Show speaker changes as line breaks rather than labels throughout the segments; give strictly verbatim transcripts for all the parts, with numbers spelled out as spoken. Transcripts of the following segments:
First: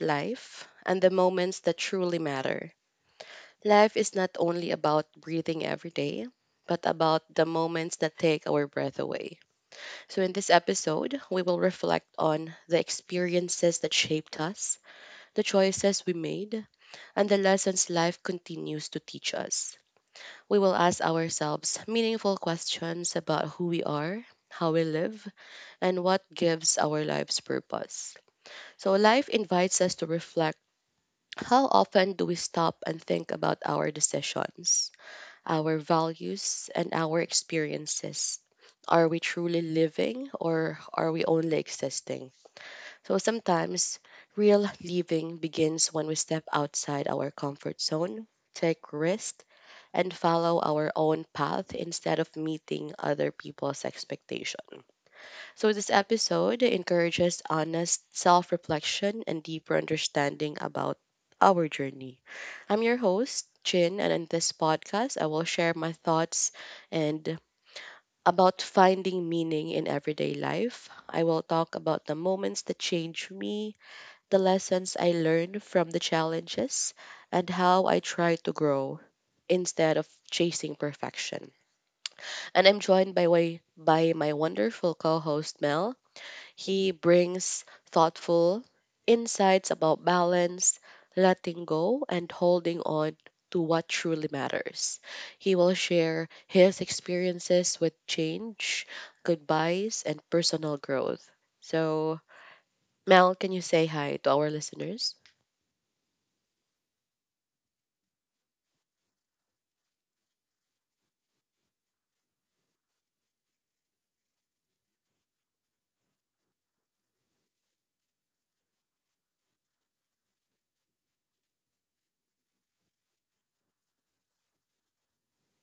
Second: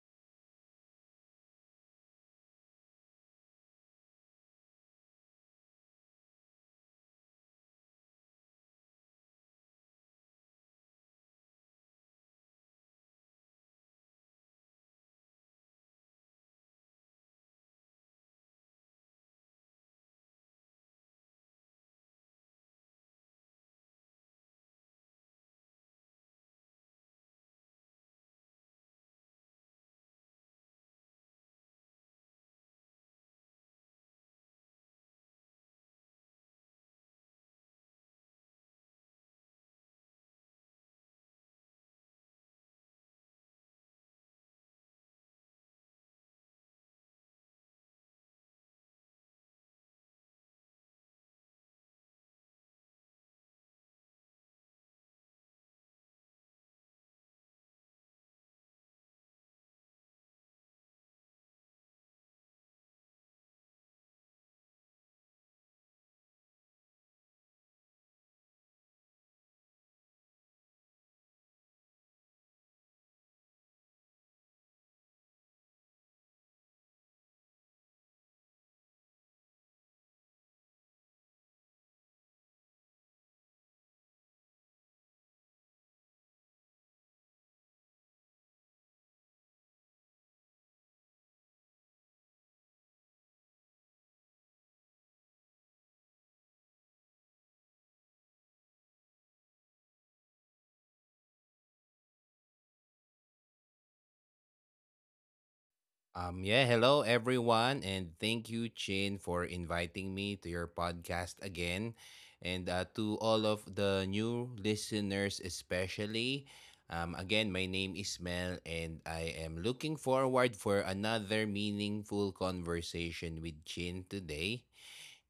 life and the moments that truly matter. Life is not only about breathing every day, but about the moments that take our breath away. So, in this episode, we will reflect on the experiences that shaped us, the choices we made, and the lessons life continues to teach us. We will ask ourselves meaningful questions about who we are, how we live, and what gives our lives purpose. So, life invites us to reflect. How often do we stop and think about our decisions, our values, and our experiences? Are we truly living, or are we only existing? So, sometimes real living begins when we step outside our comfort zone, take risks, and follow our own path instead of meeting other people's expectations. So, this episode encourages honest self reflection and deeper understanding about our journey. I'm your host, Chin, and in this podcast, I will share my thoughts and about finding meaning in everyday life. I will talk about the moments that change me, the lessons I learned from the challenges, and how I try to grow instead of chasing perfection. And I'm joined by way by my wonderful co-host Mel. He brings thoughtful insights about balance, letting go, and holding on to what truly matters. He will share his experiences with change, goodbyes, and personal growth. So, Mel, can you say hi to our listeners?
Um, yeah, Hello everyone, and thank you, Chin, for inviting me to your podcast again. And uh, to all of the new listeners, especially, um, again, my name is Mel, and I am looking forward for another meaningful conversation with Chin today.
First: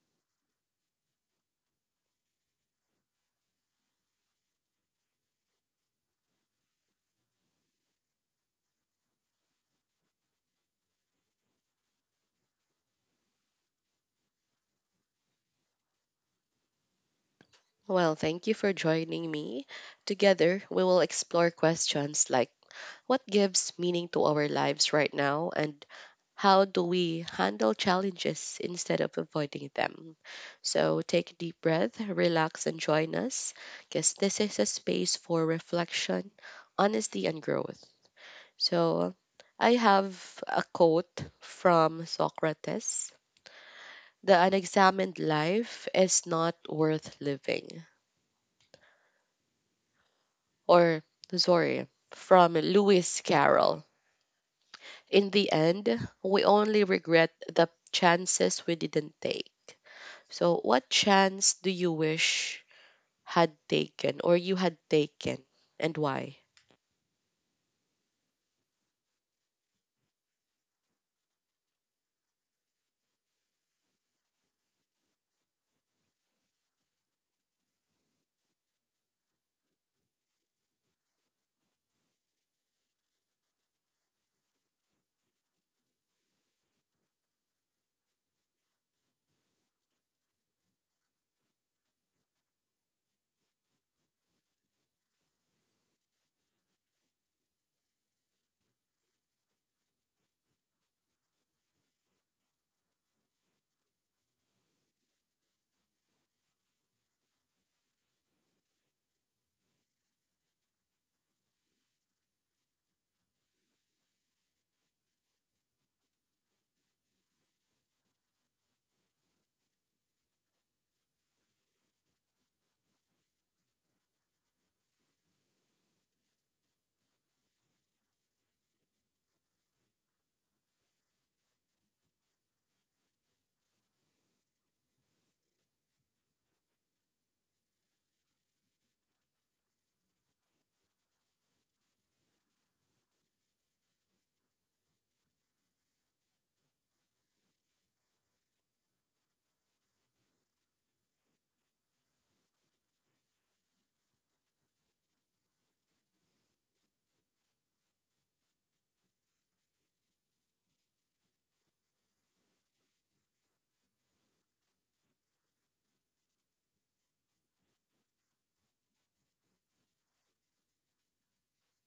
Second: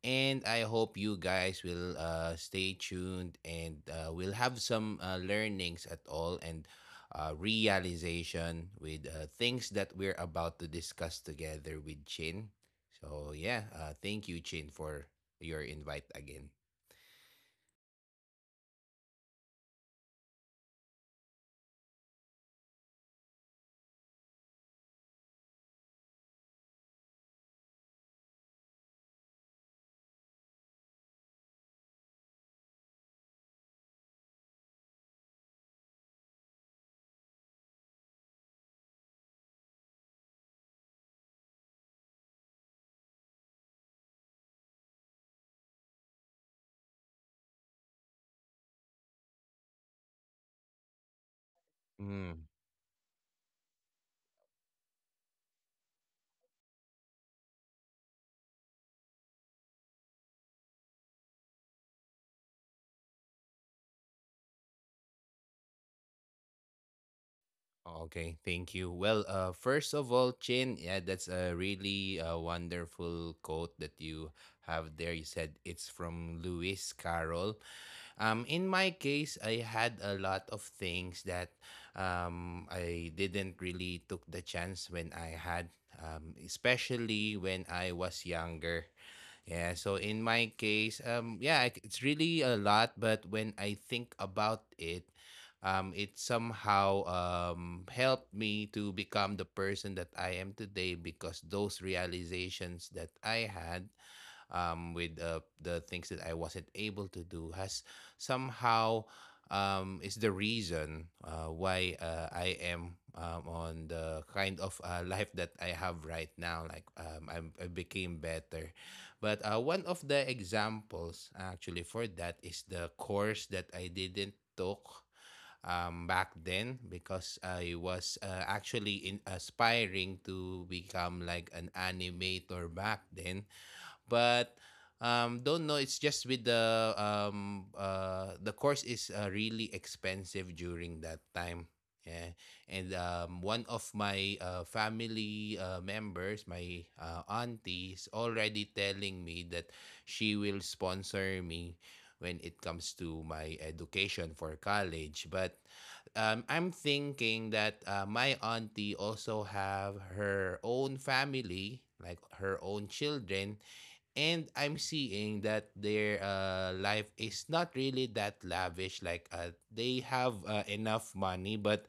And I hope you guys will uh, stay tuned and uh, we'll have some uh, learnings at all and uh, realization with uh, things that we're about to discuss together with Chin. So, yeah, uh, thank you, Chin, for your invite again.
Well, thank you for joining me. Together, we will explore questions like what gives meaning to our lives right now, and how do we handle challenges instead of avoiding them. So take a deep breath, relax, and join us, because this is a space for reflection, honesty, and growth. So I have a quote from Socrates. The unexamined life is not worth living. Or sorry, from Lewis Carroll. In the end, we only regret the chances we didn't take. So, what chance do you wish had taken or you had taken, and why?
Okay, thank you. Well, uh, first of all, Chin, yeah, that's a really uh, wonderful quote that you have there. You said it's from Lewis Carroll. Um, in my case, I had a lot of things that um, I didn't really took the chance when I had, um, especially when I was younger. Yeah, so in my case, um, yeah, I c- it's really a lot, but when I think about it, um, it somehow um, helped me to become the person that I am today because those realizations that I had um, with uh, the things that I wasn't able to do has somehow um, is the reason uh, why uh, I am um, on the kind of uh, life that I have right now. Like um, I'm, I became better. But uh, one of the examples actually for that is the course that I didn't took um, back then because I was uh, actually in aspiring to become like an animator back then but um don't know, it's just with the um uh the course is uh, really expensive during that time, yeah. And um one of my uh, family uh, members, my uh, auntie, is already telling me that she will sponsor me when it comes to my education for college. But um, I'm thinking that uh, my auntie also have her own family, like her own children, and I'm seeing that their uh, life is not really that lavish. Like uh, they have uh, enough money, but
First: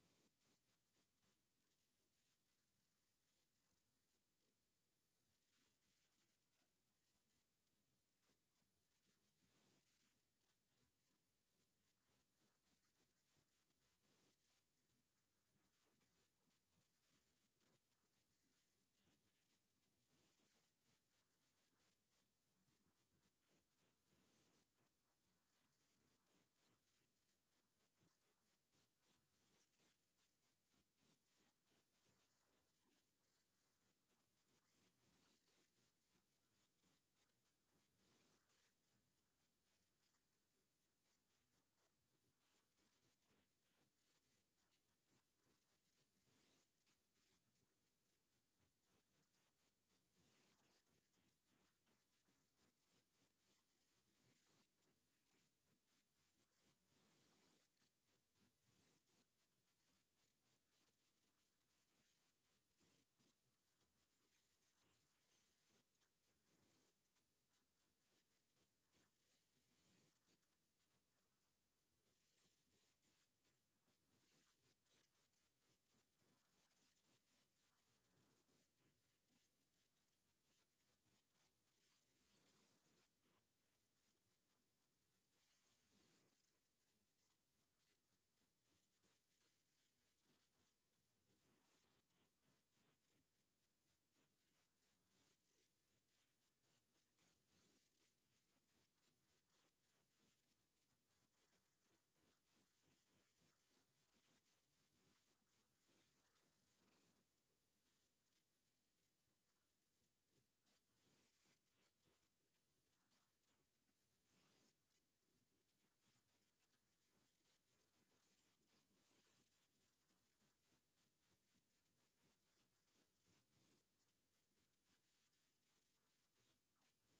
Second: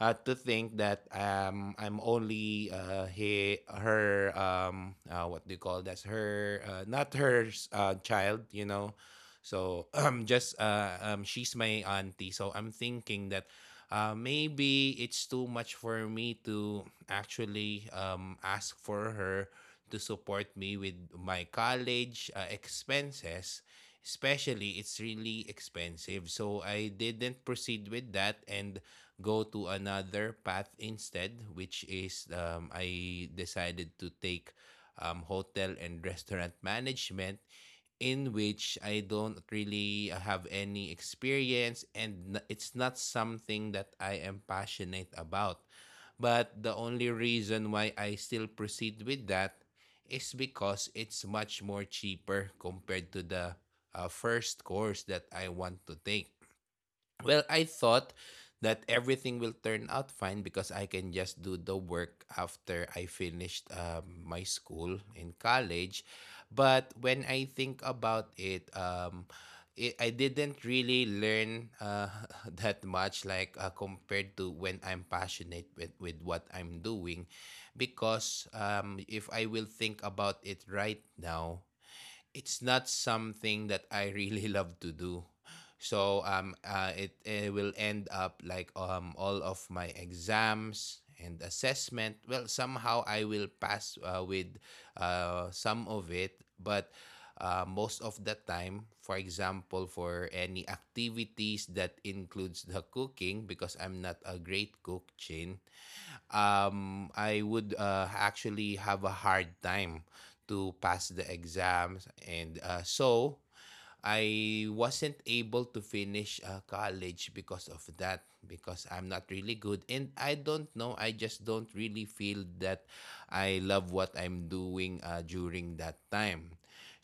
uh, to think that um, I'm only uh, he, her um, uh, what do you call, that's her uh, not her s- uh, child, you know. So um, just uh, um, she's my auntie. So I'm thinking that uh, maybe it's too much for me to actually um, ask for her to support me with my college uh, expenses, especially it's really expensive. So I didn't proceed with that and go to another path instead, which is um, I decided to take um, hotel and restaurant management, in which I don't really have any experience, and n- it's not something that I am passionate about. But the only reason why I still proceed with that is because it's much more cheaper compared to the uh, first course that I want to take. Well, I thought that everything will turn out fine because I can just do the work after I finished um, my school in college. But when I think about it, um, it I didn't really learn uh, that much, like uh, compared to when I'm passionate with, with what I'm doing. Because um, if I will think about it right now, it's not something that I really love to do. So um uh, it, it will end up like um all of my exams and assessment. Well, somehow I will pass uh, with uh, some of it, but uh, most of the time, for example, for any activities that includes the cooking, because I'm not a great cook, Chin, um, I would uh, actually have a hard time to pass the exams. And uh, so I wasn't able to finish uh, college because of that, because I'm not really good. And I don't know, I just don't really feel that I love what I'm doing uh, during that time.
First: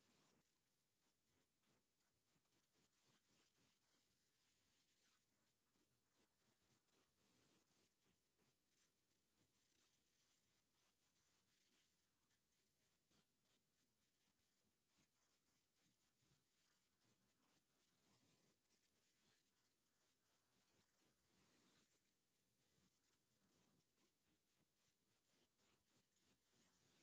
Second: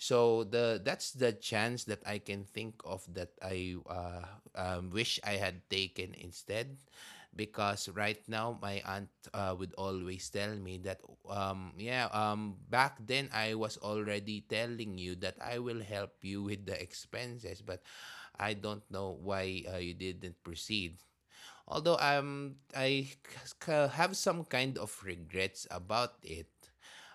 So the that's the chance that I can think of that I uh, um, wish I had taken instead, because right now my aunt uh, would always tell me that um yeah um back then I was already telling you that I will help you with the expenses, but I don't know why uh, you didn't proceed. Although um I c- have some kind of regrets about it,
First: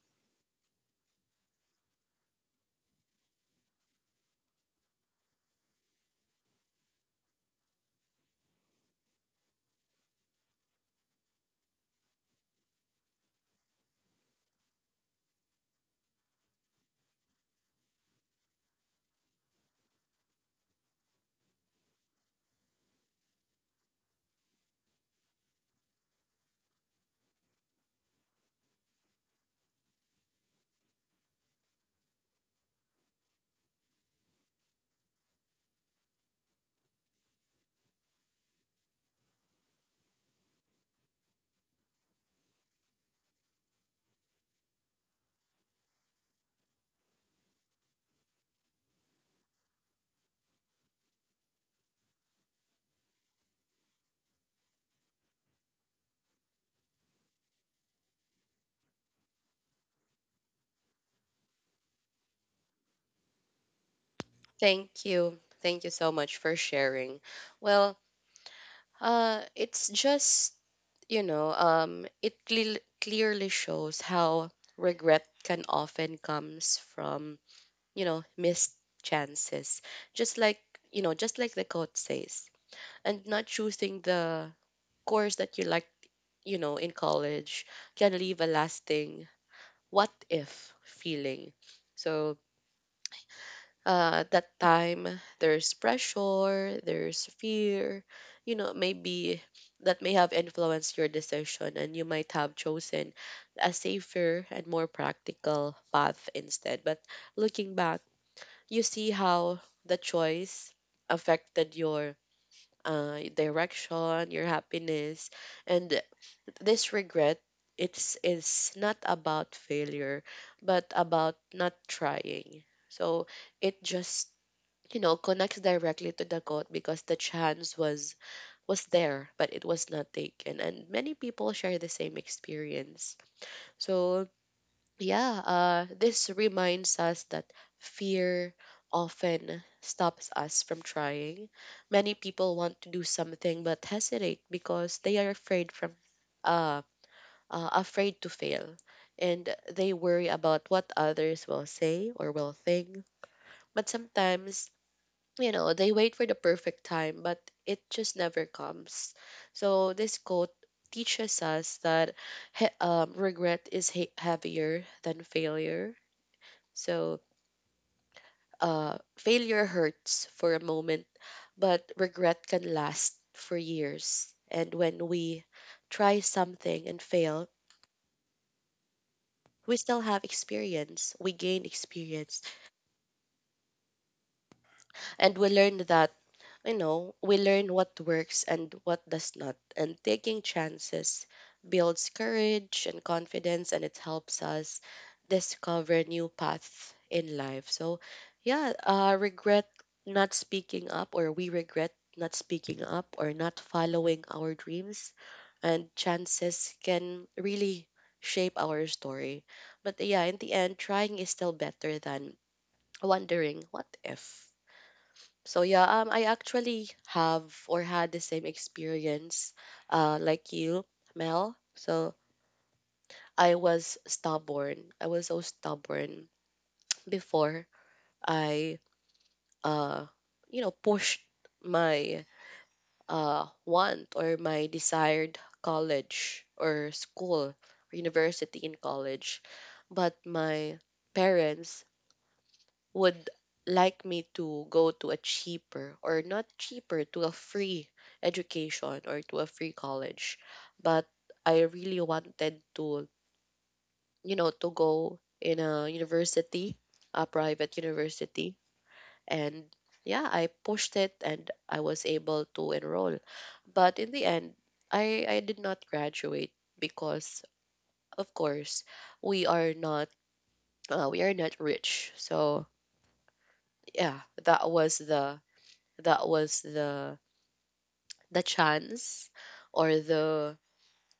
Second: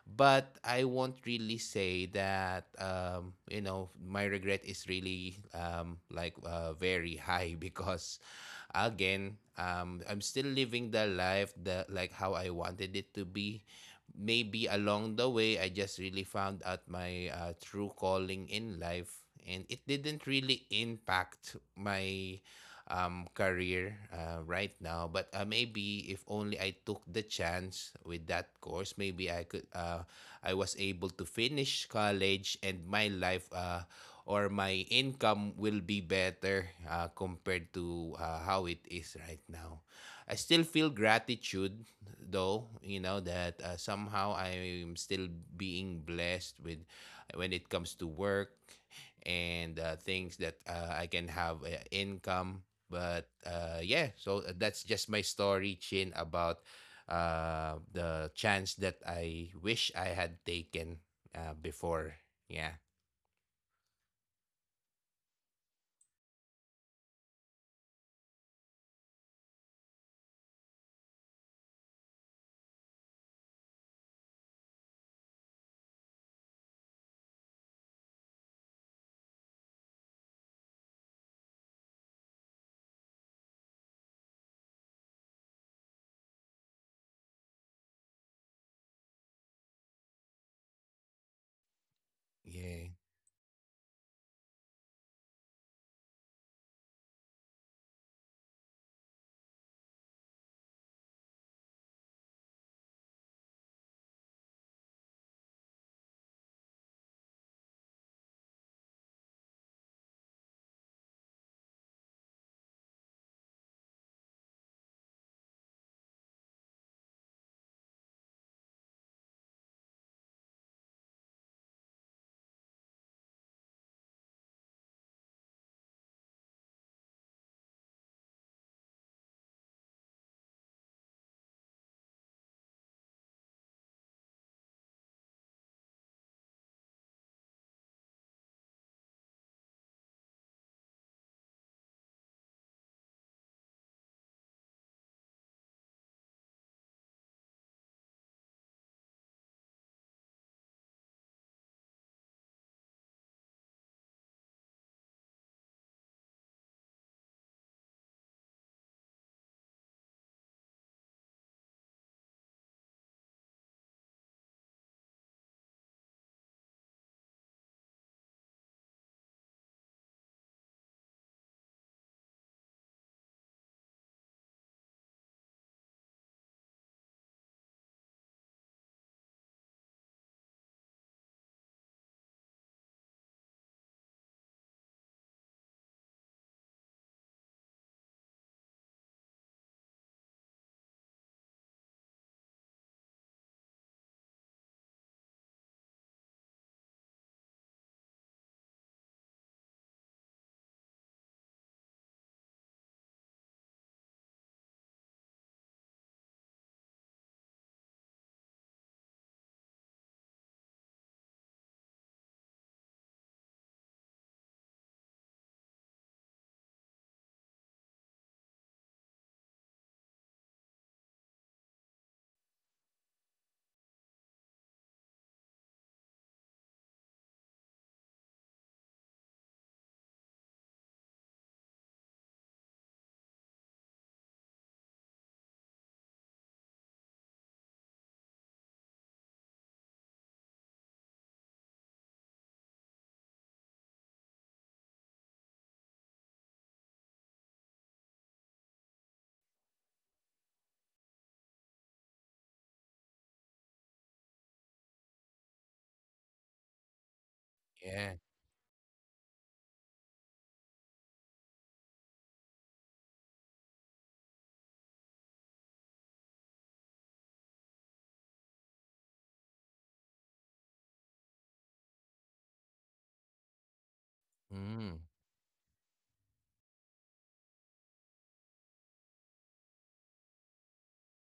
but I won't really say that um you know, my regret is really um like uh, very high, because again, um I'm still living the life that like how I wanted it to be. Maybe along the way I just really found out my uh, true calling in life, and it didn't really impact my um, career uh, right now. But uh, maybe if only I took the chance with that course, maybe I could. Uh, I was able to finish college, and my life uh, or my income will be better uh, compared to uh, how it is right now. I still feel gratitude, though. You know that uh, somehow I am still being blessed with when it comes to work and uh, things that uh, I can have uh, income. But uh, yeah, so uh, that's just my story, Chin, about uh, the chance that I wish I had taken uh, before. Yeah.
Thank you. Thank you so much for sharing. Well, uh, it's just, you know, um, it cle- clearly shows how regret can often comes from, you know, missed chances. Just like, you know, just like the quote says, and not choosing the course that you liked, you know, in college can leave a lasting what if feeling. So,
Yeah.
uh, at that time, there's pressure, there's fear, you know, maybe that may have influenced your decision, and you might have chosen a safer and more practical path instead. But looking back, you see how the choice affected your uh, direction, your happiness, and this regret. It's is not about failure, but about not trying. So it just, you know, connects directly to the quote because the chance was was there, but it was not taken. And many people share the same experience. So yeah, uh, this reminds us that fear often stops us from trying. Many people want to do something but hesitate because they are afraid from uh, uh, afraid to fail, and they worry about what others will say or will think. But sometimes, you know, they wait for the perfect time, but it just never comes. So this quote teaches us that he- um, regret is he- heavier than failure. So, uh, failure hurts for a moment, but regret can last for years. And when we try something and fail, we still have experience. We gain experience, and we learn that, you know, we learn what works and what does not. And taking chances builds courage and confidence, and it helps us discover new paths in life. So yeah, uh, regret not speaking up, or we regret not speaking up or not following our dreams, and chances can really shape our story. But yeah, in the end, trying is still better than wondering what if. So yeah, um, I actually have or had the same experience, uh, like you, Mel. So I was stubborn. I was so stubborn before I, uh, you know, pushed my uh want, or my desired college or school or university in college, but my parents would like me to go to a cheaper, or not cheaper, to a free education, or to a free college. But I really wanted to, you know, to go in a university, a private
Yeah.
university. And yeah, I pushed it, and I was able to enroll. But in the end, i i did not graduate because, of course, we are not uh, we are not rich. So yeah, that
Mm.
was the that was the the chance or the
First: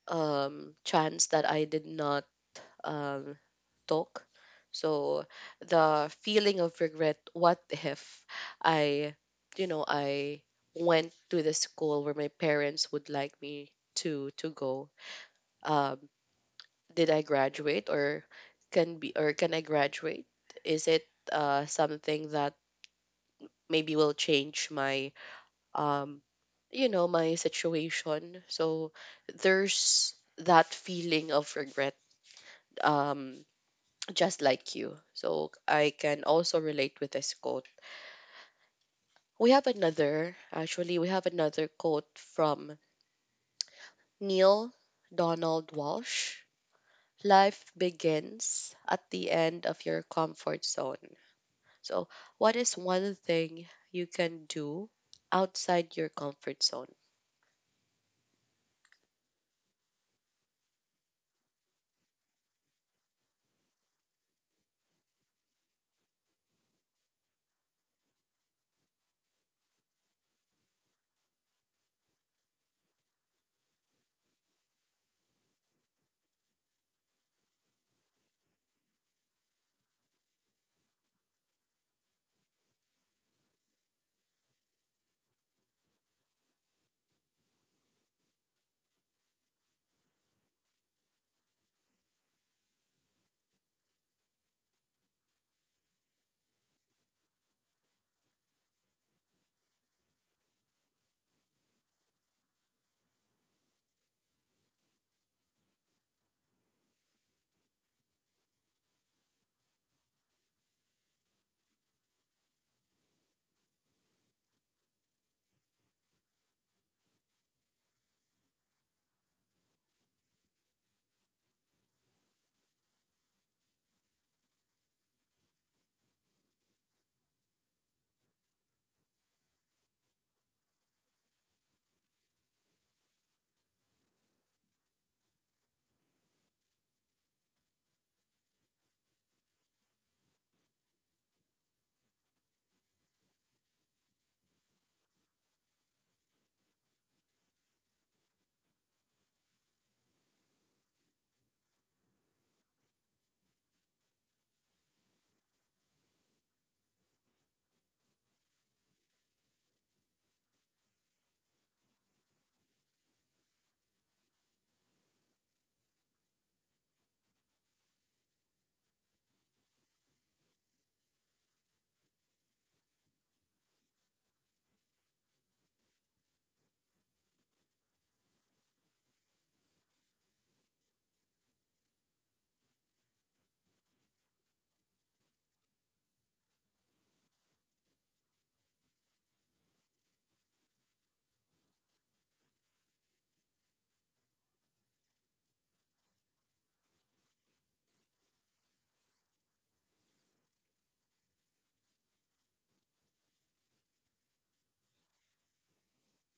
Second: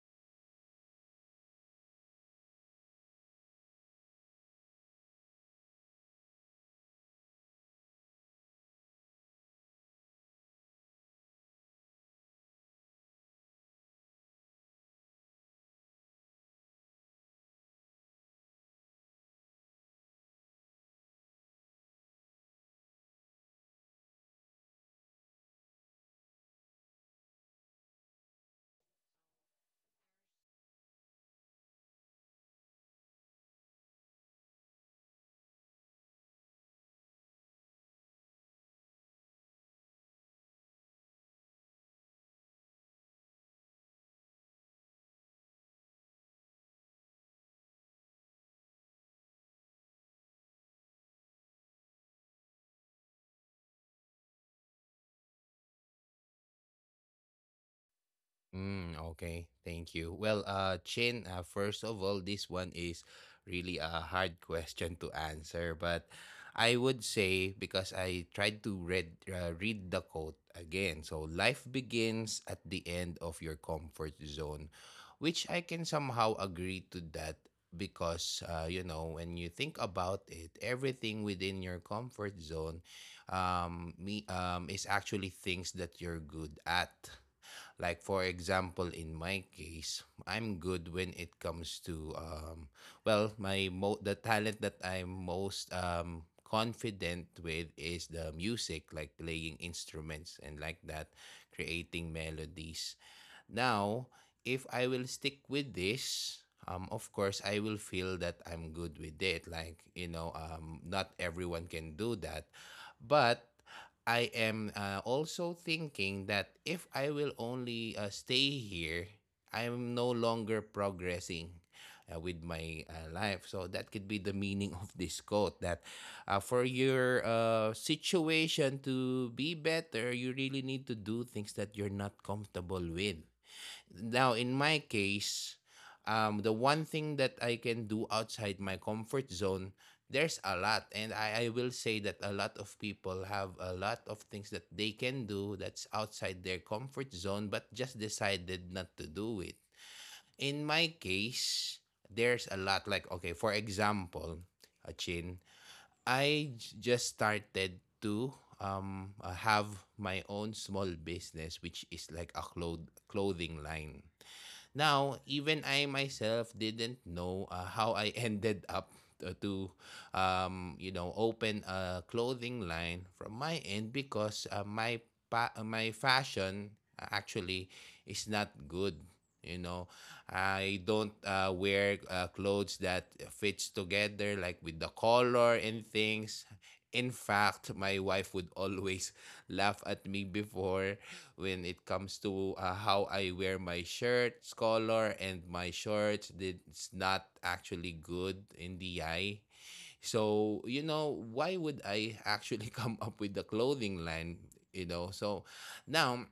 um chance that I did not um talk. So the feeling of regret, what if I, you know, I went to the school where my parents would like me to to go. Um, did I graduate, or can be, or can I graduate? Is it uh something that maybe will change my um you know, my situation? So there's that feeling of regret, um just like you, so I can also relate with this quote. We have another, actually, we have another quote from Neil Donald Walsh. Life begins at the end of your comfort zone. So what is one thing you can do outside your comfort zone?
Mm, okay, thank you. Well, uh, Chin, uh, first of all, this one is really a hard question to answer, but I would say, because I tried to read uh, read the quote again. So life begins at the end of your comfort zone, which I can somehow agree to that, because uh, you know, when you think about it, everything within your comfort zone, um, me um, is actually things that you're good at. Like for example, in my case, I'm good when it comes to um well, my mo- the talent that I'm most um confident with is the music, like playing instruments and like that, creating melodies. Now, if I will stick with this, um, of course, I will feel that I'm good with it. Like, you know, um, not everyone can do that. But I am uh, also thinking that if I will only uh, stay here, I'm no longer progressing uh, with my uh, life. So that could be the meaning of this quote, that uh, for your uh, situation to be better, you really need to do things that you're not comfortable with. Now in my case, um the one thing that I can do outside my comfort zone, there's a lot. And I, I will say that a lot of people have a lot of things that they can do that's outside their comfort zone but just decided not to do it. In my case, there's a lot. Like okay, for example, Achin, i j- just started to um uh, have my own small business, which is like a cloth clothing line. Now, even I myself didn't know uh, how I ended up uh, to, um, you know, open a clothing line from my end, because uh, my pa- uh, my fashion uh, actually is not good. You know, I don't uh, wear uh, clothes that fits together, like with the color and things. In fact, my wife would always laugh at me before when it comes to uh, how I wear my shirts color and my shorts. It's not actually good in the eye. So, you know, why would I actually come up with the clothing line? You know, so now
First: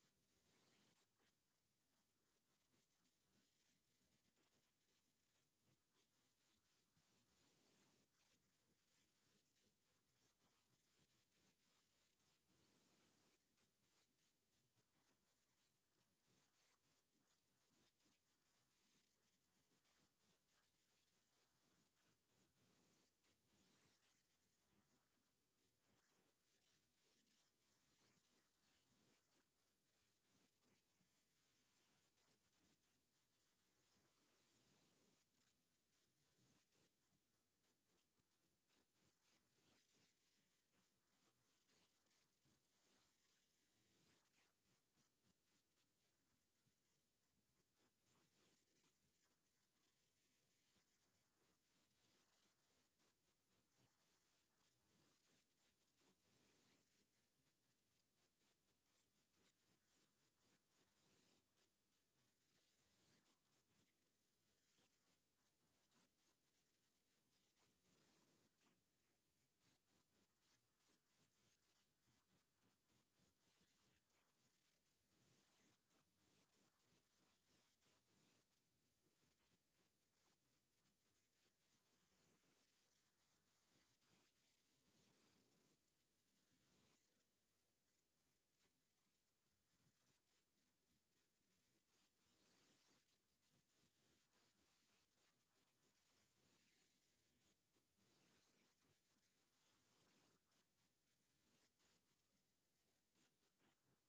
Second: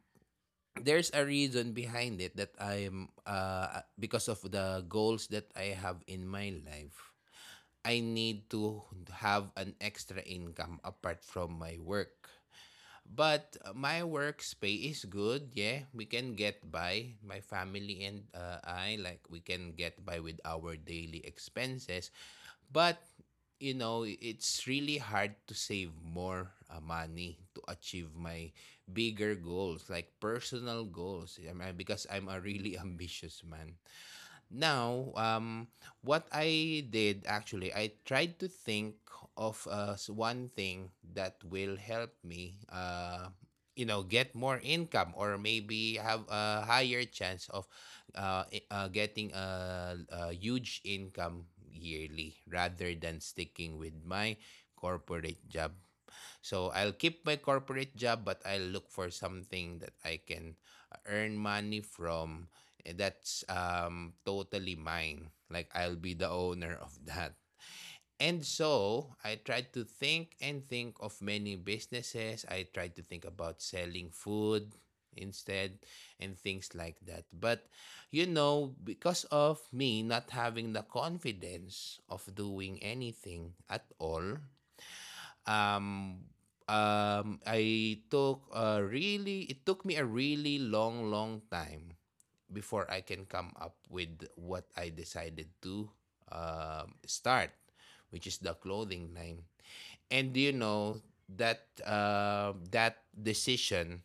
there's a reason behind it, that I'm, uh, because of the goals that I have in my life, I need to have an extra income apart from my work. But uh, my work's pay is good. Yeah, we can get by. My family and uh, I, like we can get by with our daily expenses. But you know, it's really hard to save more uh, money to achieve my bigger goals, like personal goals. I mean, because I'm a really ambitious man. Now, um, what I did actually, I tried to think of uh, s- one thing that will help me, uh, you know, get more income, or maybe have a higher chance of uh, i- uh, getting a, a huge income yearly, rather than sticking with my corporate job. So I'll keep my corporate job, but I'll look for something that I can uh, earn money from, eh, that's um, totally mine. Like I'll be the owner of that. And so I tried to think and think of many businesses. I tried to think about selling food instead and things like that. But you know, because of me not having the confidence of doing anything at all, um um I took a really it took me a really long long time before I can come up with what I decided to um start, which is the clothing line. And you know that uh, that decision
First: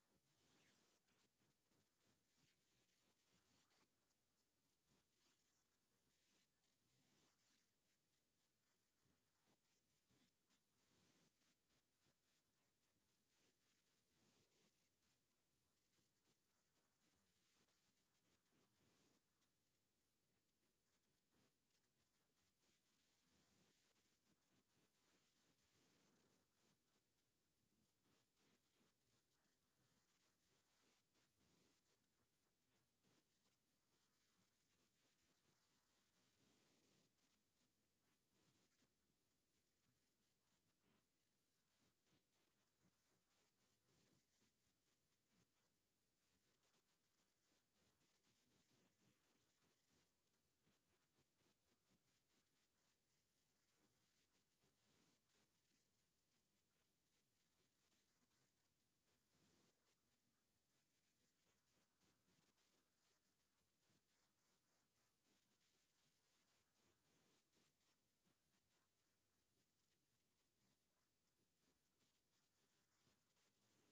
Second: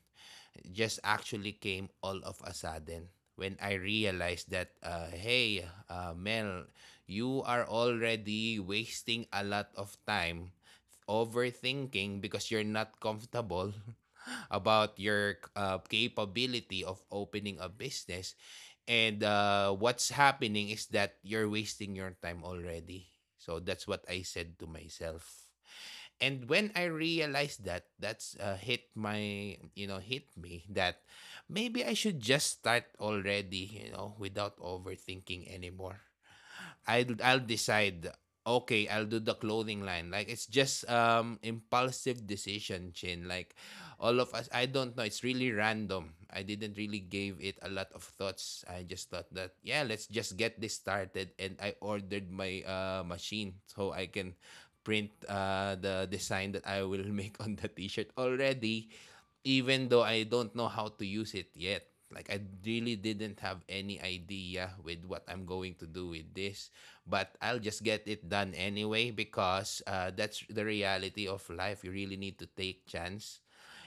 just actually came all of a sudden when I realized that, uh, hey, uh, Mel, you are already wasting a lot of time overthinking because you're not comfortable about your uh, capability of opening a business. And uh, what's happening is that you're wasting your time already. So that's what I said to myself. And when I realized that, that's uh, hit my, you know, hit me that maybe I should just start already, you know, without overthinking anymore. I'll I'll decide, okay, I'll do the clothing line. Like it's just um impulsive decision, Chin. Like all of us, I don't know, it's really random. I didn't really give it a lot of thoughts. I just thought that, yeah, let's just get this started, and I ordered my uh machine so I can print uh the design that I will make on the t-shirt already, even though I don't know how to use it yet. Like I really didn't have any idea with what I'm going to do with this, but I'll just get it done anyway because uh, that's the reality of life. You really need to take chance,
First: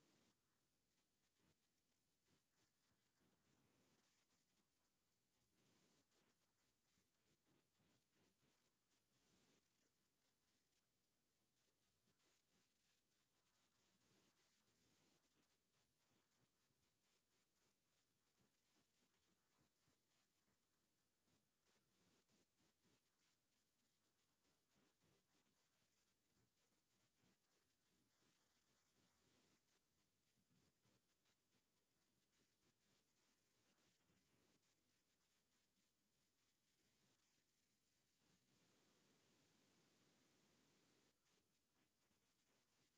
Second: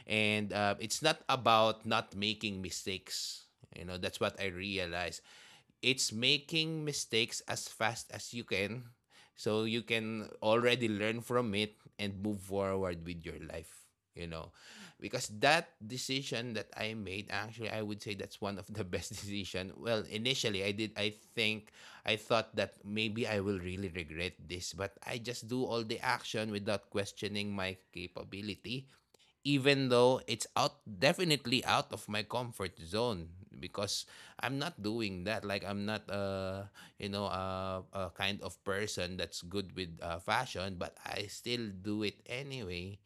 and uh, it's not about not making mistakes. You know, that's what I realized: it's making mistakes as fast as you can so you can already learn from it and move forward with your life, you know, because that decision that I made, actually I would say that's one of the best decision. Well, initially I did, I think I thought that maybe I will really regret this, but I just do all the action without questioning my capability, even though it's out, definitely out of my comfort zone, because I'm not doing that. Like I'm not uh you know uh, a kind of person that's good with uh, fashion, but I still do it anyway.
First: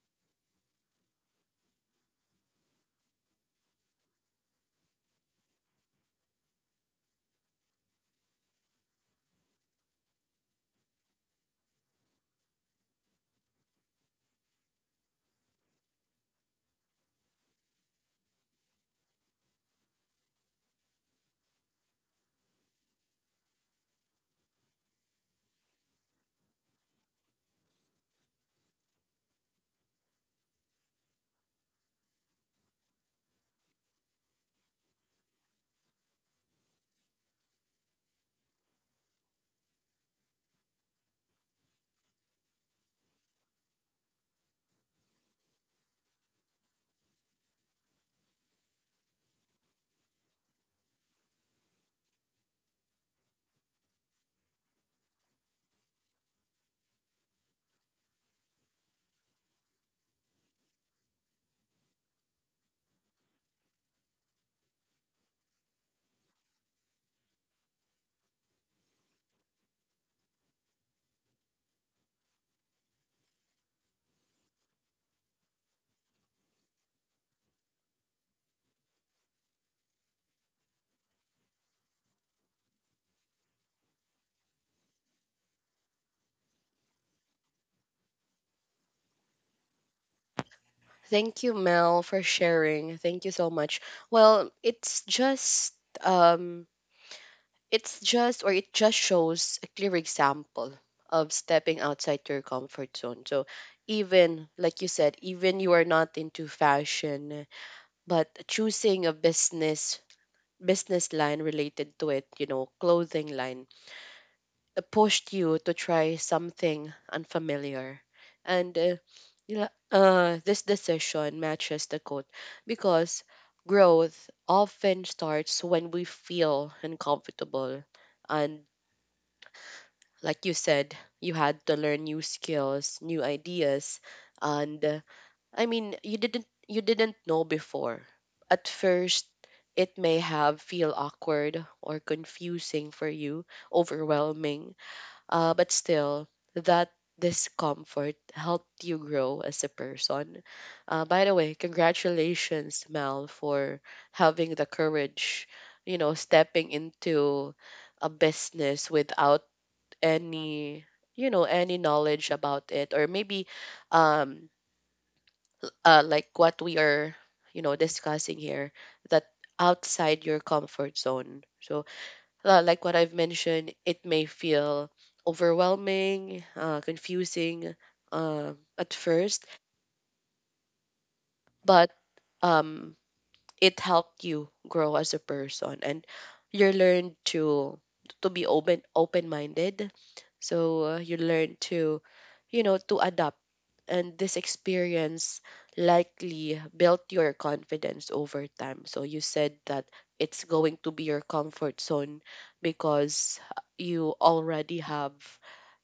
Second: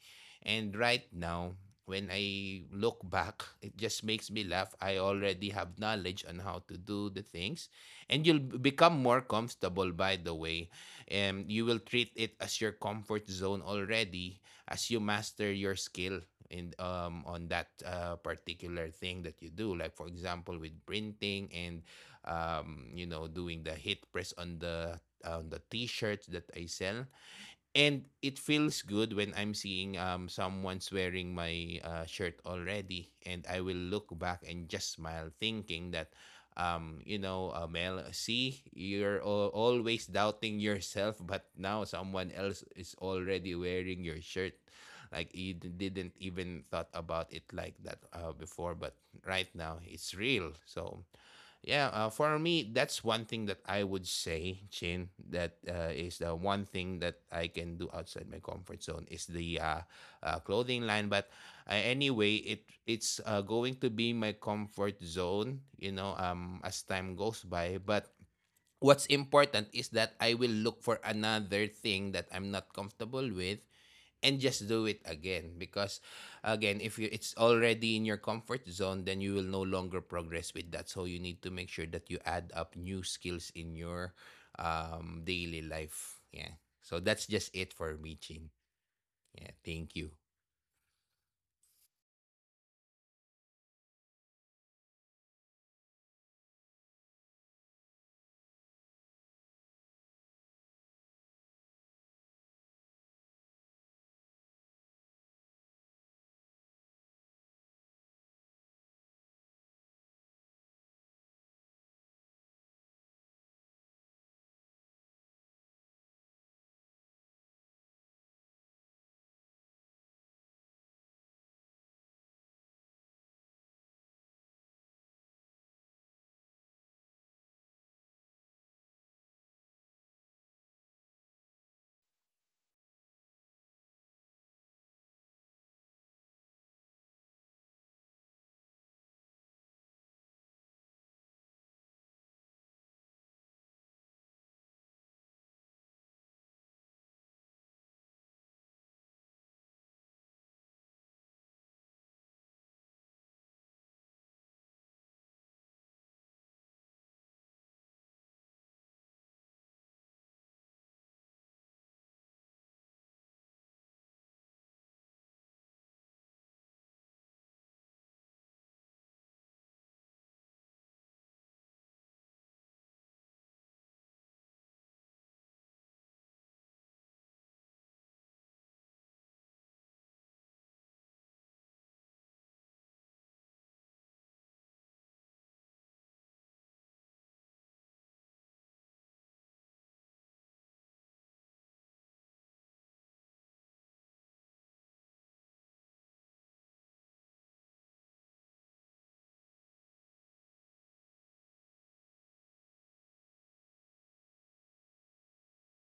And right now when I look back, it just makes me laugh. I already have knowledge on how to do the things, and you'll b- become more comfortable, by the way. Um, you will treat it as your comfort zone already as you master your skill in um on that uh, particular thing that you do, like for example with printing and um you know doing the hit press on the on the t-shirts that I sell. And it feels good when I'm seeing um someone's wearing my uh, shirt already, and I will look back and just smile, thinking that, um, you know, uh, Mel, see, you're al- always doubting yourself, but now someone else is already wearing your shirt. Like you d- didn't even thought about it like that uh, before, but right now it's real. So yeah, uh, for me, that's one thing that I would say, Chin. That uh, is the one thing that I can do outside my comfort zone is the uh, uh, clothing line. But uh, anyway, it it's uh, going to be my comfort zone, you know, um, as time goes by. But what's important is that I will look for another thing that I'm not comfortable with and just do it again, because again, if you it's already in your comfort zone, then you will no longer progress with that, so you need to make sure that you add up new skills in your um daily life. Yeah, so that's just it for me, Chin. Yeah, thank you.
Thank you, Mel, for sharing. Thank you so much. Well, it's just um it's just, or it just shows a clear example of stepping outside your comfort zone. So even like you said, even you are not into fashion, but choosing a business business line related to it, you know, clothing line, uh, pushed you to try something unfamiliar. And uh, you know, uh, this decision matches the quote because growth often starts when we feel uncomfortable. And like you said, you had to learn new skills, new ideas, and uh, I mean, you didn't you didn't know before. At first, it may have feel awkward or confusing for you, overwhelming, uh, but still, that discomfort helped you grow as a person. Uh, by the way, congratulations, Mel, for having the courage, you know, stepping into a business without any, you know, any knowledge about it, or maybe, um, uh, like what we are, you know, discussing here, that outside your comfort zone. So uh, like what I've mentioned, it may feel overwhelming, uh, confusing, uh, at first, but um, it helped you grow as a person, and you learn to to be open open minded. So uh, you learn to, you know, to adapt, and this experience likely built your confidence over time. So you said that it's going to be your comfort zone because you already have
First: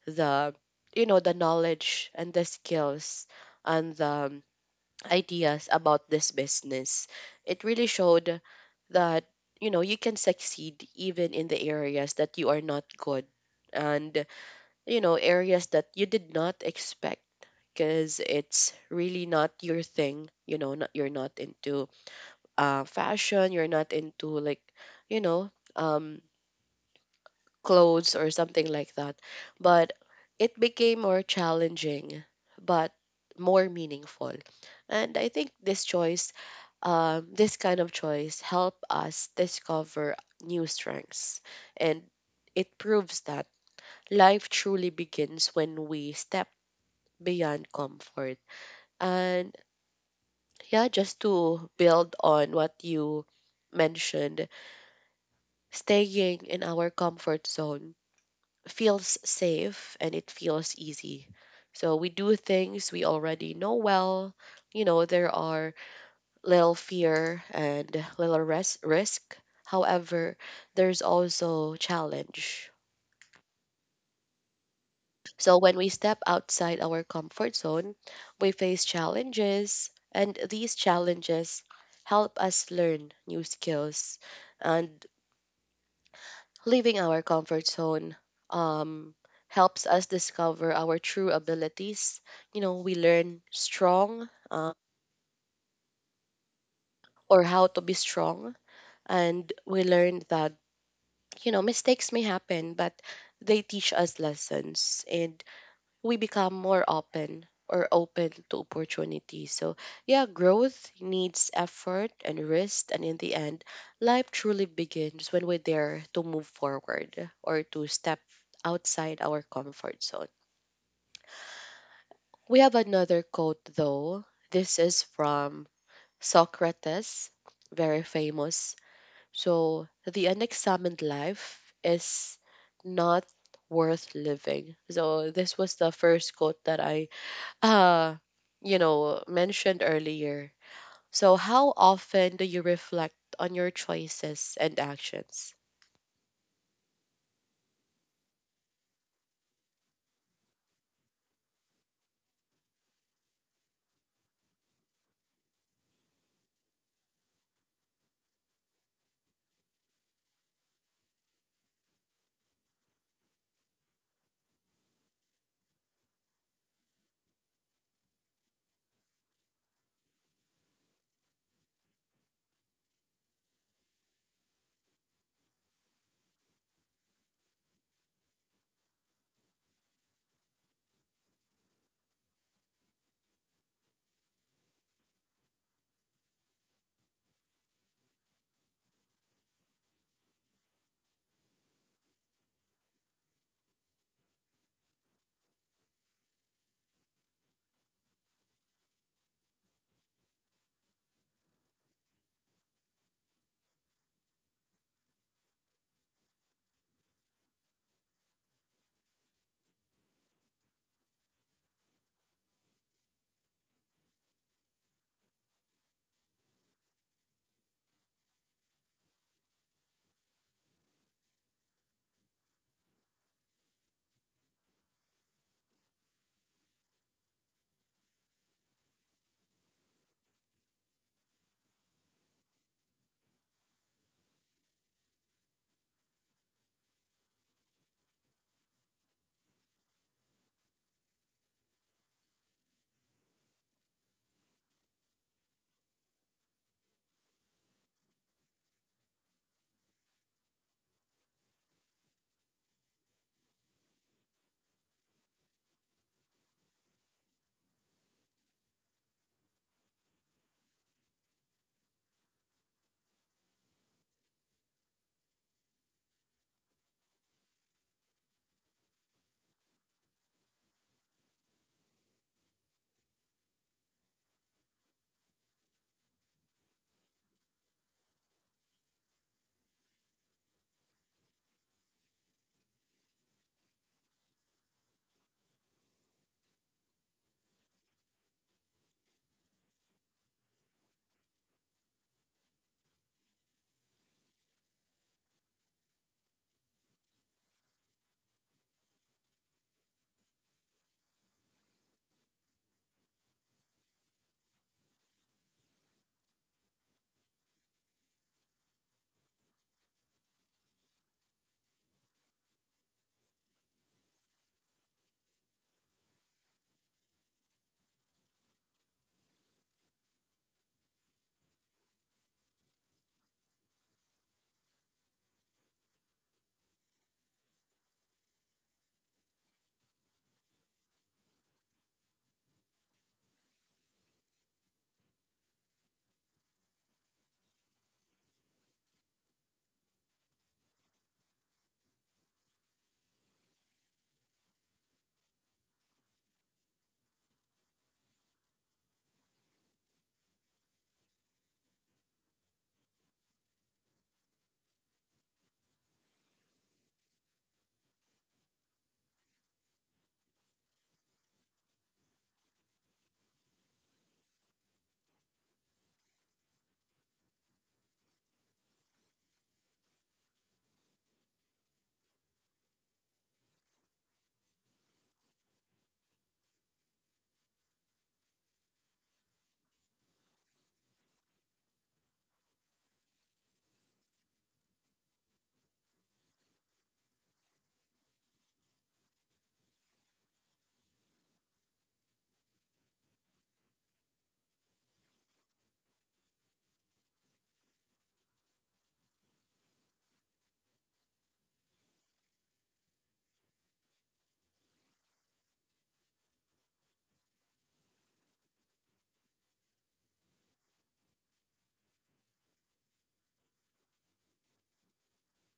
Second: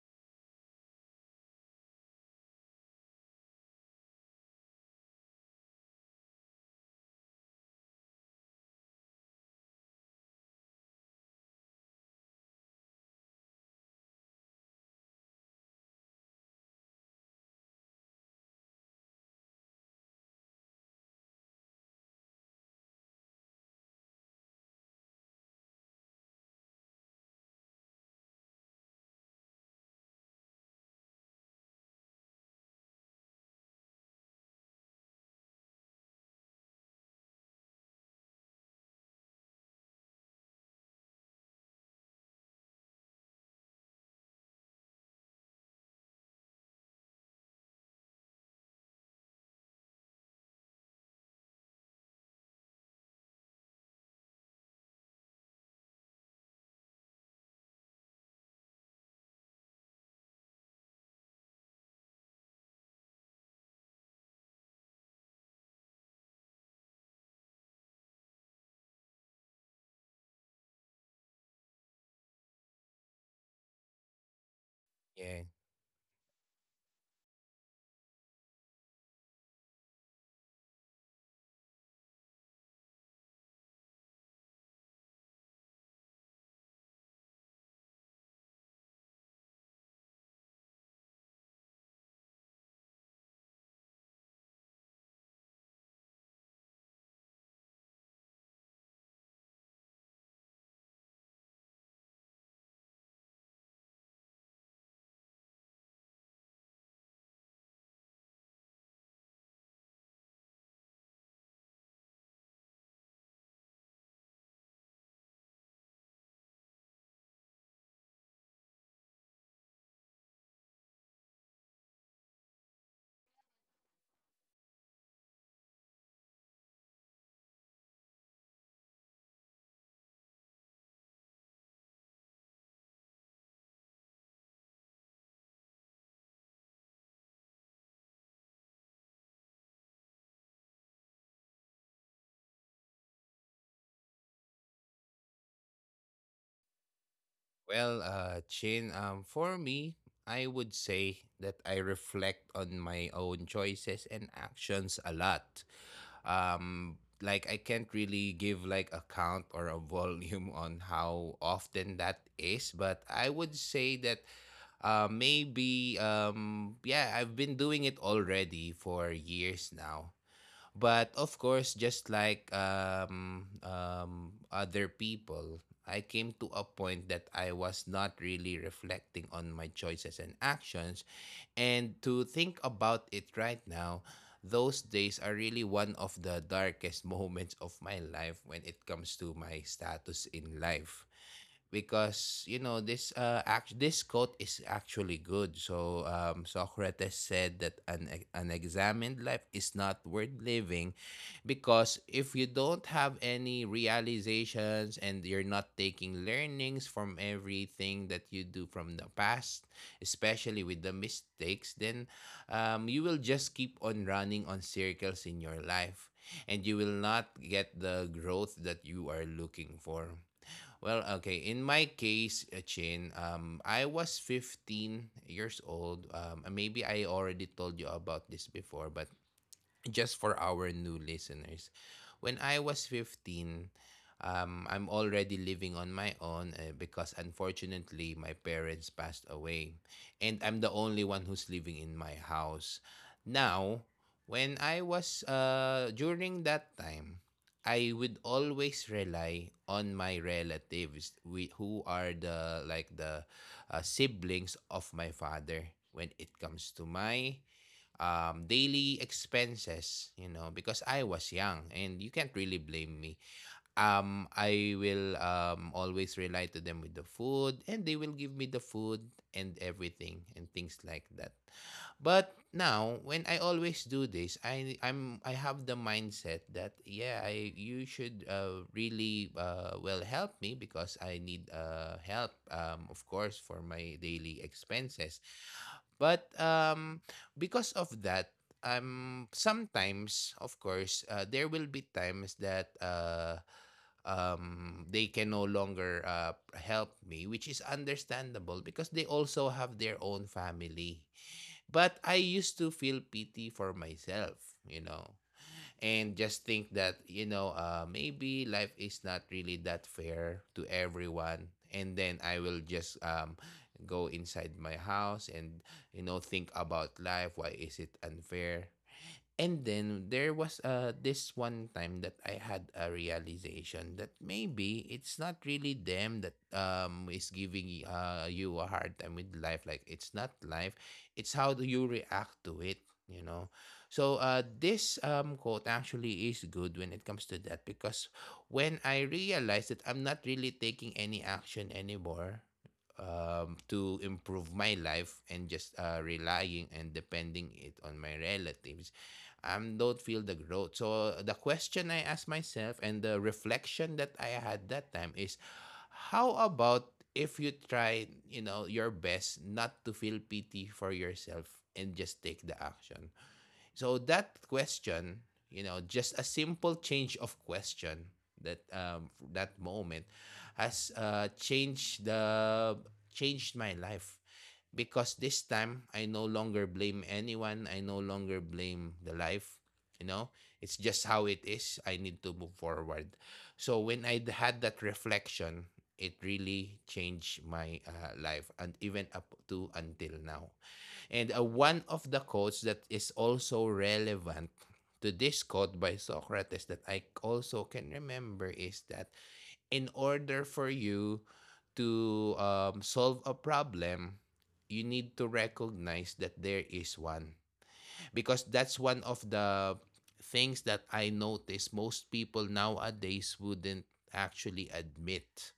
the, you know, the knowledge and the skills, and the um, ideas about this business. It really showed that, you know, you can succeed even in the areas that you are not good, and you know, areas that you did not expect, because it's really not your thing, you know. Not, you're not into uh, fashion, you're not into like, you know, um, clothes or something like that. But it became more challenging but more meaningful. And I think this choice, um, this kind of choice help us discover new strengths. And it proves that life truly begins when we step beyond comfort. And yeah, just to build on what you mentioned, staying in our comfort zone feels safe and it feels easy. So we do things we already know well. You know, there are little fear and little res- risk. However, there's also challenge.
Yeah,
So when we step outside our comfort zone, we face challenges, and these challenges help us learn new skills. And leaving our comfort zone um, helps us discover our true abilities. You know, we learn strong uh, or how to be strong, and we learn that, you know, mistakes may happen, but they teach us lessons, and we become more open, or open to opportunity. So, yeah, growth needs effort and risk. And in the end, life truly begins when we dare to move forward, or to step outside our comfort zone. We have another quote, though. This is from Socrates, very famous. So, the unexamined life is not worth living. So, this was the first quote that I uh you know, mentioned earlier. So how often do you reflect on your choices and actions?
well, uh Chin, um for me, I would say that I reflect on my own choices and actions a lot. Um, like I can't really give like a count or a volume on how often that is, but I would say that uh, maybe um yeah, I've been doing it already for years now. But of course, just like um um other people, I came to a point that I was not really reflecting on my choices and actions, and to think about it right now, those days are really one of the darkest moments of my life when it comes to my status in life. Because you know this uh act this quote is actually good. So um Socrates said that an e- an examined life is not worth living, because if you don't have any realizations and you're not taking learnings from everything that you do from the past, especially with the mistakes, then um you will just keep on running on circles in your life, and you will not get the growth that you are looking for. Well, okay. In my case, uh, Chin, um, I was fifteen years old. Um, uh, maybe I already told you about this before, but just for our new listeners, when I was fifteen, um, I'm already living on my own uh, because unfortunately my parents passed away. And I'm the only one who's living in my house. Now, when I was, uh, during that time, I would always rely on my relatives we, who are the like the uh, siblings of my father, when it comes to my um, daily expenses, you know, because I was young and you can't really blame me. Um, I will um, always rely to them with the food, and they will give me the food and everything and things like that. But now when I always do this, I I'm I have the mindset that yeah, I you should uh, really uh, well help me because I need uh, help, um, of course, for my daily expenses. But um, because of that, um, sometimes, of course, uh, there will be times that uh, um, they can no longer uh, help me, which is understandable because they also have their own family. But I used to feel pity for myself, you know, and just think that, you know, uh, maybe life is not really that fair to everyone, and then I will just um, go inside my house and, you know, think about life, why is it unfair. And then there was uh, this one time that I had a realization that maybe it's not really them that um, is giving y- uh, you a hard time with life. Like it's not life, it's how do you react to it, you know? So uh, this um, quote actually is good when it comes to that, because when I realized that I'm not really taking any action anymore, um, to improve my life and just uh, relying and depending it on my relatives, um, don't feel the growth. So the question I asked myself and the reflection that I had that time is, how about if you try, you know, your best not to feel pity for yourself and just take the action? So that question, you know, just a simple change of question, that um that moment has uh changed the changed my life, because this time I no longer blame anyone. I no longer blame the life. You know, it's just how it is. I need to move forward. So when I had that reflection, it really changed my uh, life, and even up to until now. And uh, one of the quotes that is also relevant to this quote by Socrates that I also can remember is that in order for you to um, solve a problem, you need to recognize that there is one. Because that's one of the things that I notice most people nowadays wouldn't actually admit.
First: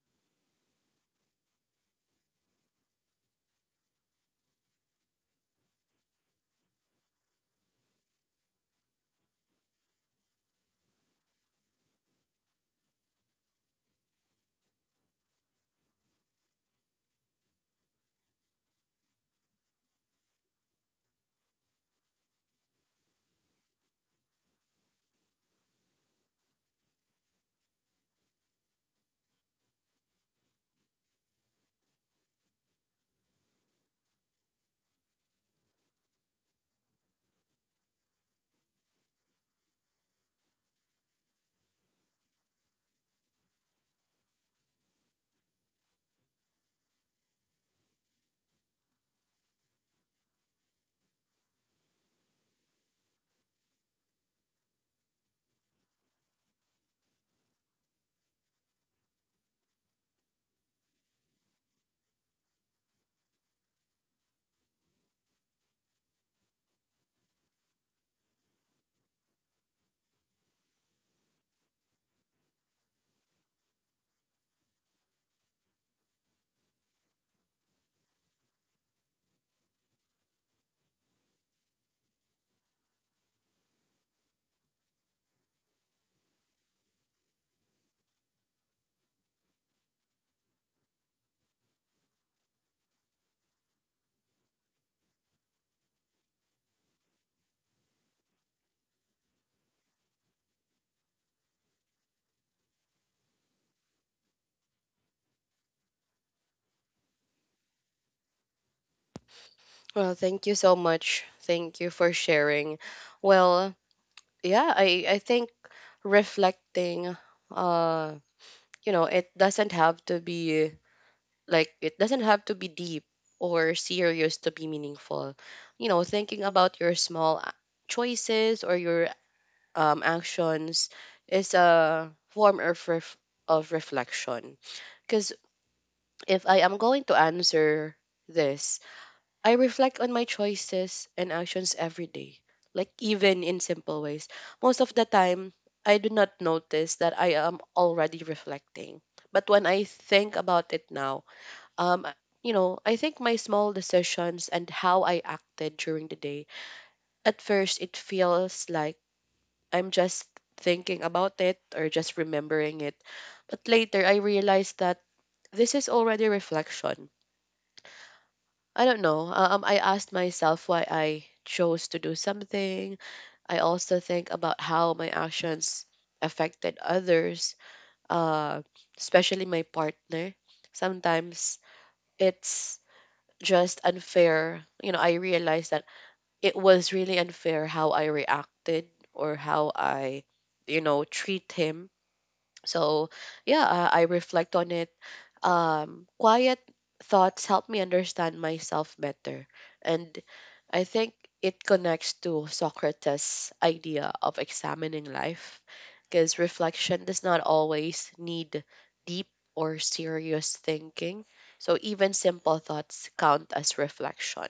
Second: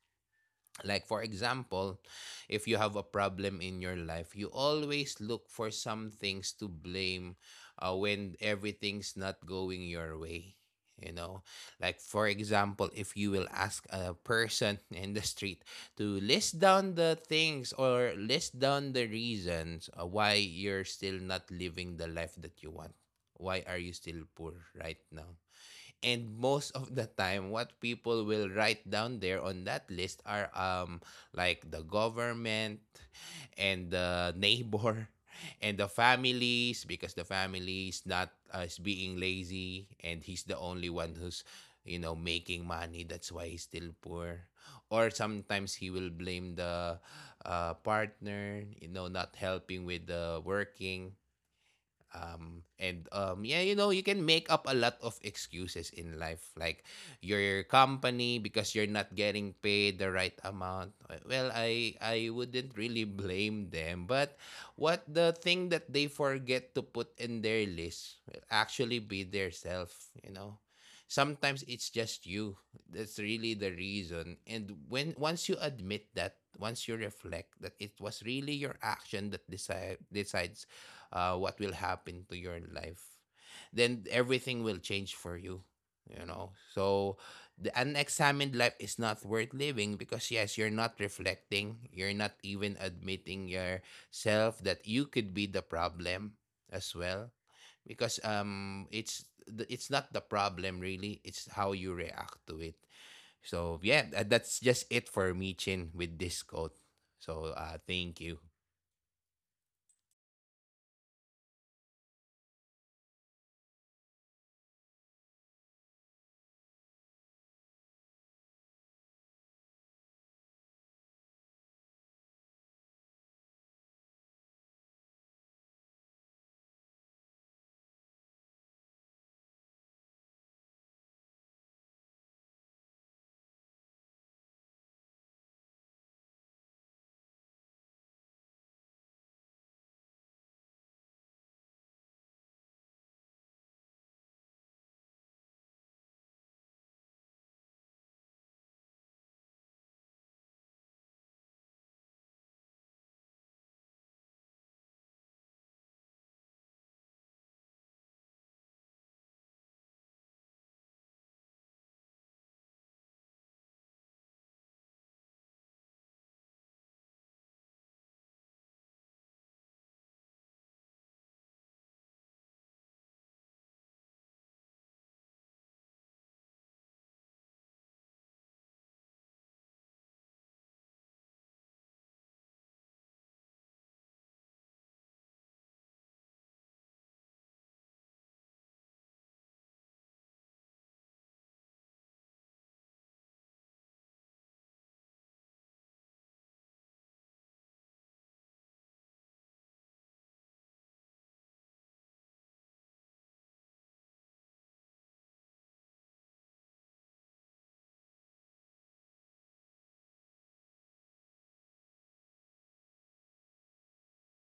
Like, for example, if you have a problem in your life, you always look for some things to blame uh, when everything's not going your way. You know, like, for example, if you will ask a person in the street to list down the things or list down the reasons uh, why you're still not living the life that you want, why are you still poor right now? And most of the time, what people will write down there on that list are um like the government and the neighbor and the families, because the family is not uh, is being lazy and he's the only one who's, you know, making money, that's why he's still poor. Or sometimes he will blame the uh, partner, you know, not helping with the working, um, and um, yeah, you know, you can make up a lot of excuses in life, like your company because you're not getting paid the right amount. Uh, Well, I I wouldn't really blame them, but what the thing that they forget to put in their list will actually be their self. You know, sometimes it's just you. That's really the reason. And when once you admit that, once you reflect that it was really your action that decide decides uh, what will happen to your life, then everything will change for you. You know, so the unexamined life is not worth living, because yes, you're not reflecting, you're not even admitting yourself that you could be the problem as well. Because um, it's the, it's not the problem really; it's how you react to it. So yeah, tha- that's just it for me, Chin, with this quote. So uh, thank you.
Well, thank you so much. Thank you for sharing. Well, yeah, i i think reflecting, uh you know, it doesn't have to be like, it doesn't have to be deep or serious to be meaningful. You know, thinking about your small a- choices or your um, actions is a form of ref- of reflection. Because if I am going to answer this, I reflect on my choices and actions every day, like even in simple ways. Most of the time, I do not notice that I am already reflecting. But when I think about it now, um, you know, I think my small decisions and how I acted during the day, at first it feels like I'm just thinking about it or just remembering it. But later, I realized that this is already reflection. I don't know. uh, Um, I asked myself why I chose to do something. I also think about how my actions affected others, uh, especially my partner. Sometimes it's just unfair. You know, I realized that it was really unfair how I reacted or how I, you know, treat him. So, yeah, uh, I reflect on it. Um, quiet thoughts help me understand myself better. And I think it connects to Socrates' idea of examining life because reflection does not always need deep or serious thinking. So, even simple thoughts count as reflection.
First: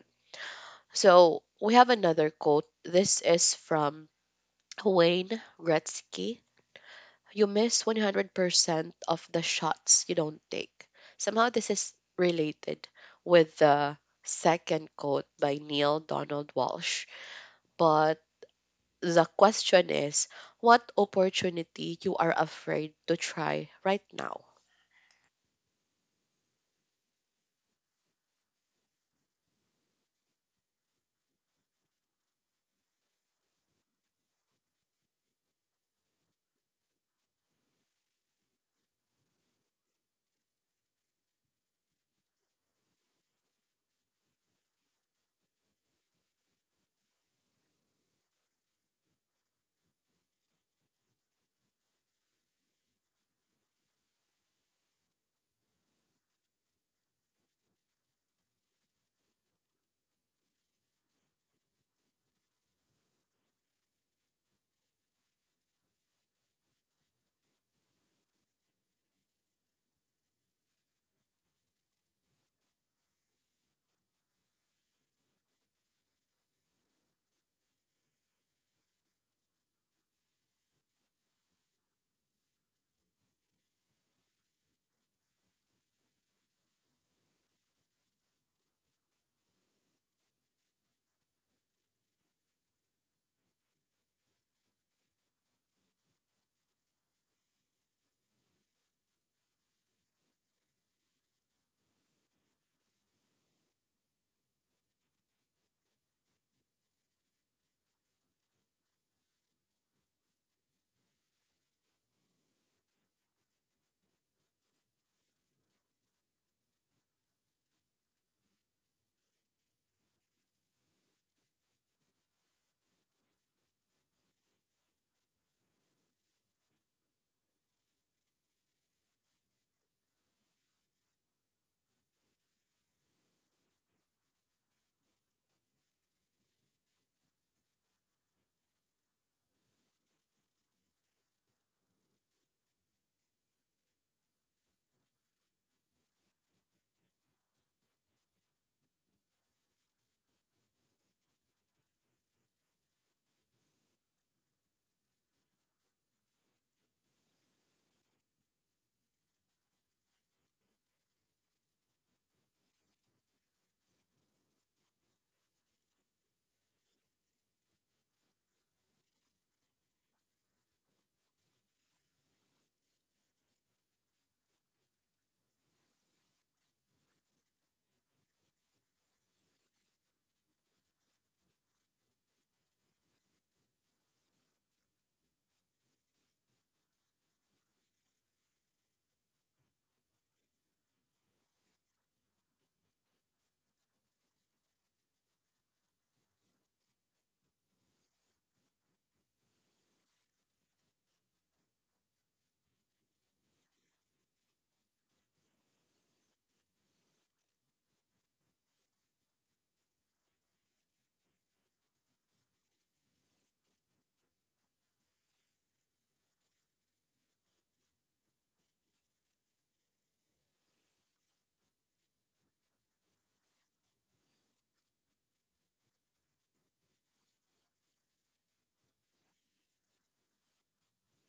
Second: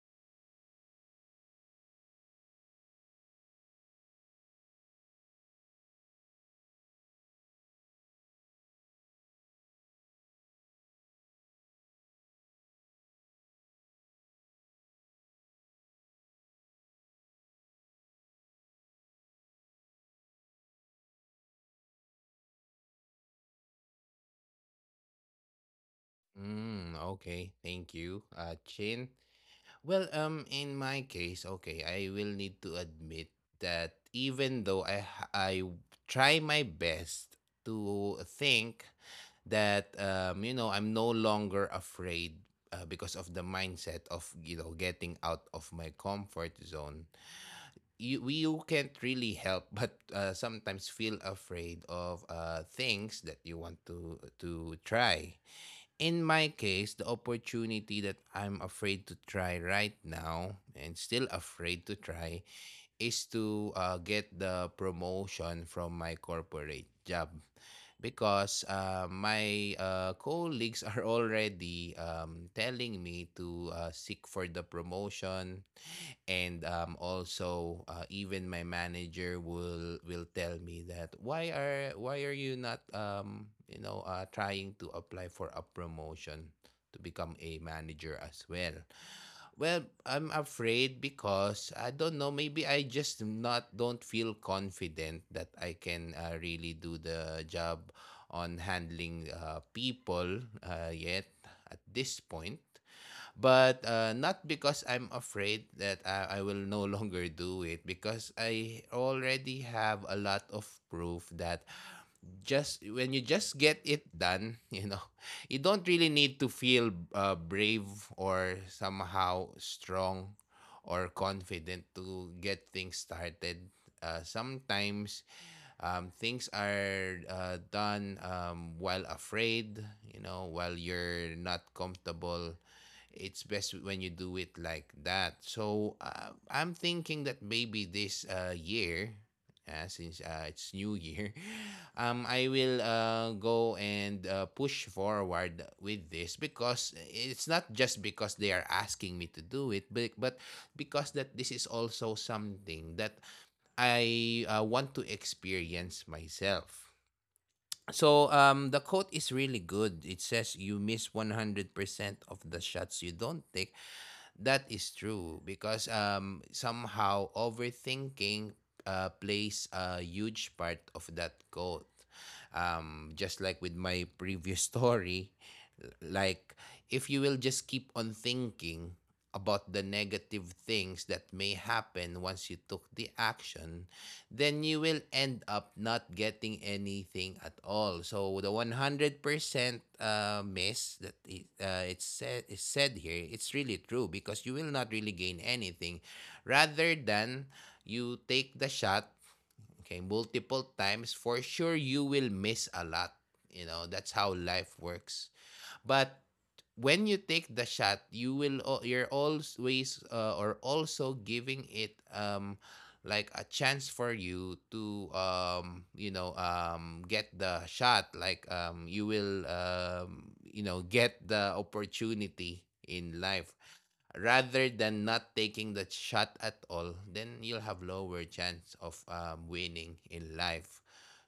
So, we have another quote. This is from Wayne Gretzky. You miss one hundred percent of the shots you don't take. Somehow this is related with the second quote by Neil Donald Walsh. But the question is, what opportunity you are afraid to try right now?
Mm, okay, thank you, uh, Chin. Well, um, in my case, okay, I will need to admit that even though I h- I w- try my best to think that um, you know, I'm no longer afraid uh, because of the mindset of you know getting out of my comfort zone. You we- you can't really help but uh, sometimes feel afraid of uh things that you want to to try. In my case, the opportunity that I'm afraid to try right now and still afraid to try is to uh, get the promotion from my corporate job because uh, my uh, colleagues are already um, telling me to uh, seek for the promotion, and um, also uh, even my manager will will tell me that why are why are you not um, you know uh, trying to apply for a promotion to become a manager as well. Well, I'm afraid because I don't know. Maybe I just not don't feel confident that I can uh, really do the job on handling uh, people uh, yet at this point. But uh, not because I'm afraid that I, I will no longer do it, because I already have a lot of proof that just when you just get it done, you know, you don't really need to feel uh, brave or somehow strong or confident to get things started. Uh, sometimes um, things are uh, done um, while afraid, you know, while you're not comfortable. It's best when you do it like that. So uh, I'm thinking that maybe this uh, year, uh, since uh, it's new year, um, I will uh, go and uh, push forward with this because it's not just because they are asking me to do it, but, but because that this is also something that I uh, want to experience myself. So um, the quote is really good. It says you miss one hundred percent of the shots you don't take. That is true because um, somehow overthinking uh, plays a huge part of that quote. Um, just like with my previous story, like, if you will just keep on thinking about the negative things that may happen once you took the action, then you will end up not getting anything at all. So the one hundred percent uh, miss that it, uh, it's said, is said here, it's really true because you will not really gain anything, rather than you take the shot. Okay, multiple times for sure you will miss a lot, you know, that's how life works. But when you take the shot, you will you're always uh, or also giving it um like a chance for you to um you know um get the shot, like um you will um you know get the opportunity in life, rather than not taking the shot at all, then you'll have lower chance of um, winning in life.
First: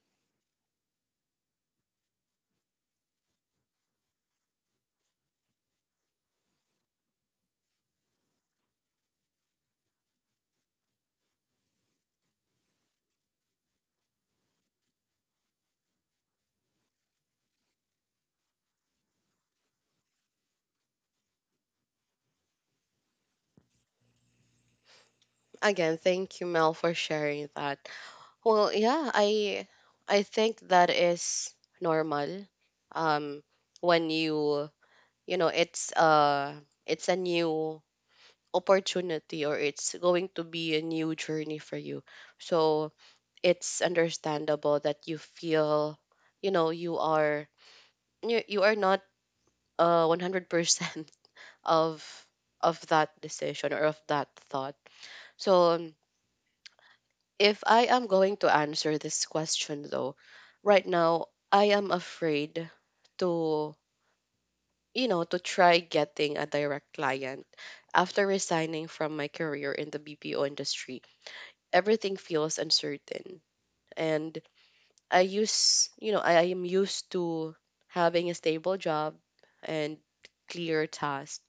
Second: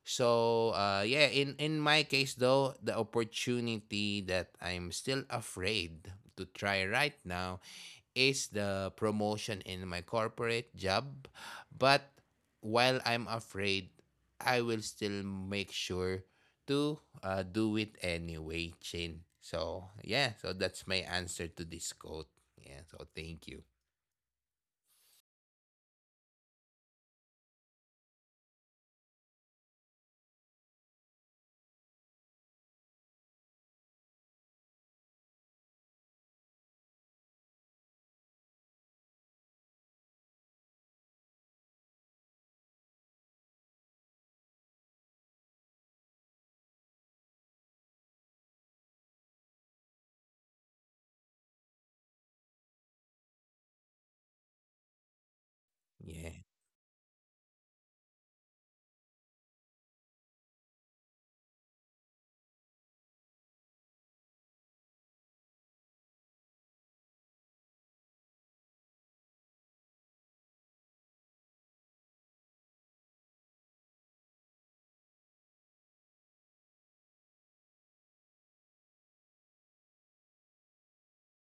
So uh, yeah, in in my case though, the opportunity that I'm still afraid to try right now is the promotion in my corporate job. But while I'm afraid, I will still make sure to uh, do it anyway, Chin. So, yeah. So, that's my answer to this quote. Yeah. So, thank you.
Again, thank you, Mel, for sharing that. Well, yeah, I I think that is normal. Um when you you know, it's uh it's a new opportunity or it's going to be a new journey for you. So it's understandable that you feel, you know, you are you, you are not uh one hundred percent of of that decision or of that thought. So um,
Yeah.
if I am going to answer this question though, right now I am afraid to you know to try getting a direct client after resigning from my career in the B P O industry. Everything feels uncertain. And I use, you know, I, I am used to having a stable job and clear tasks.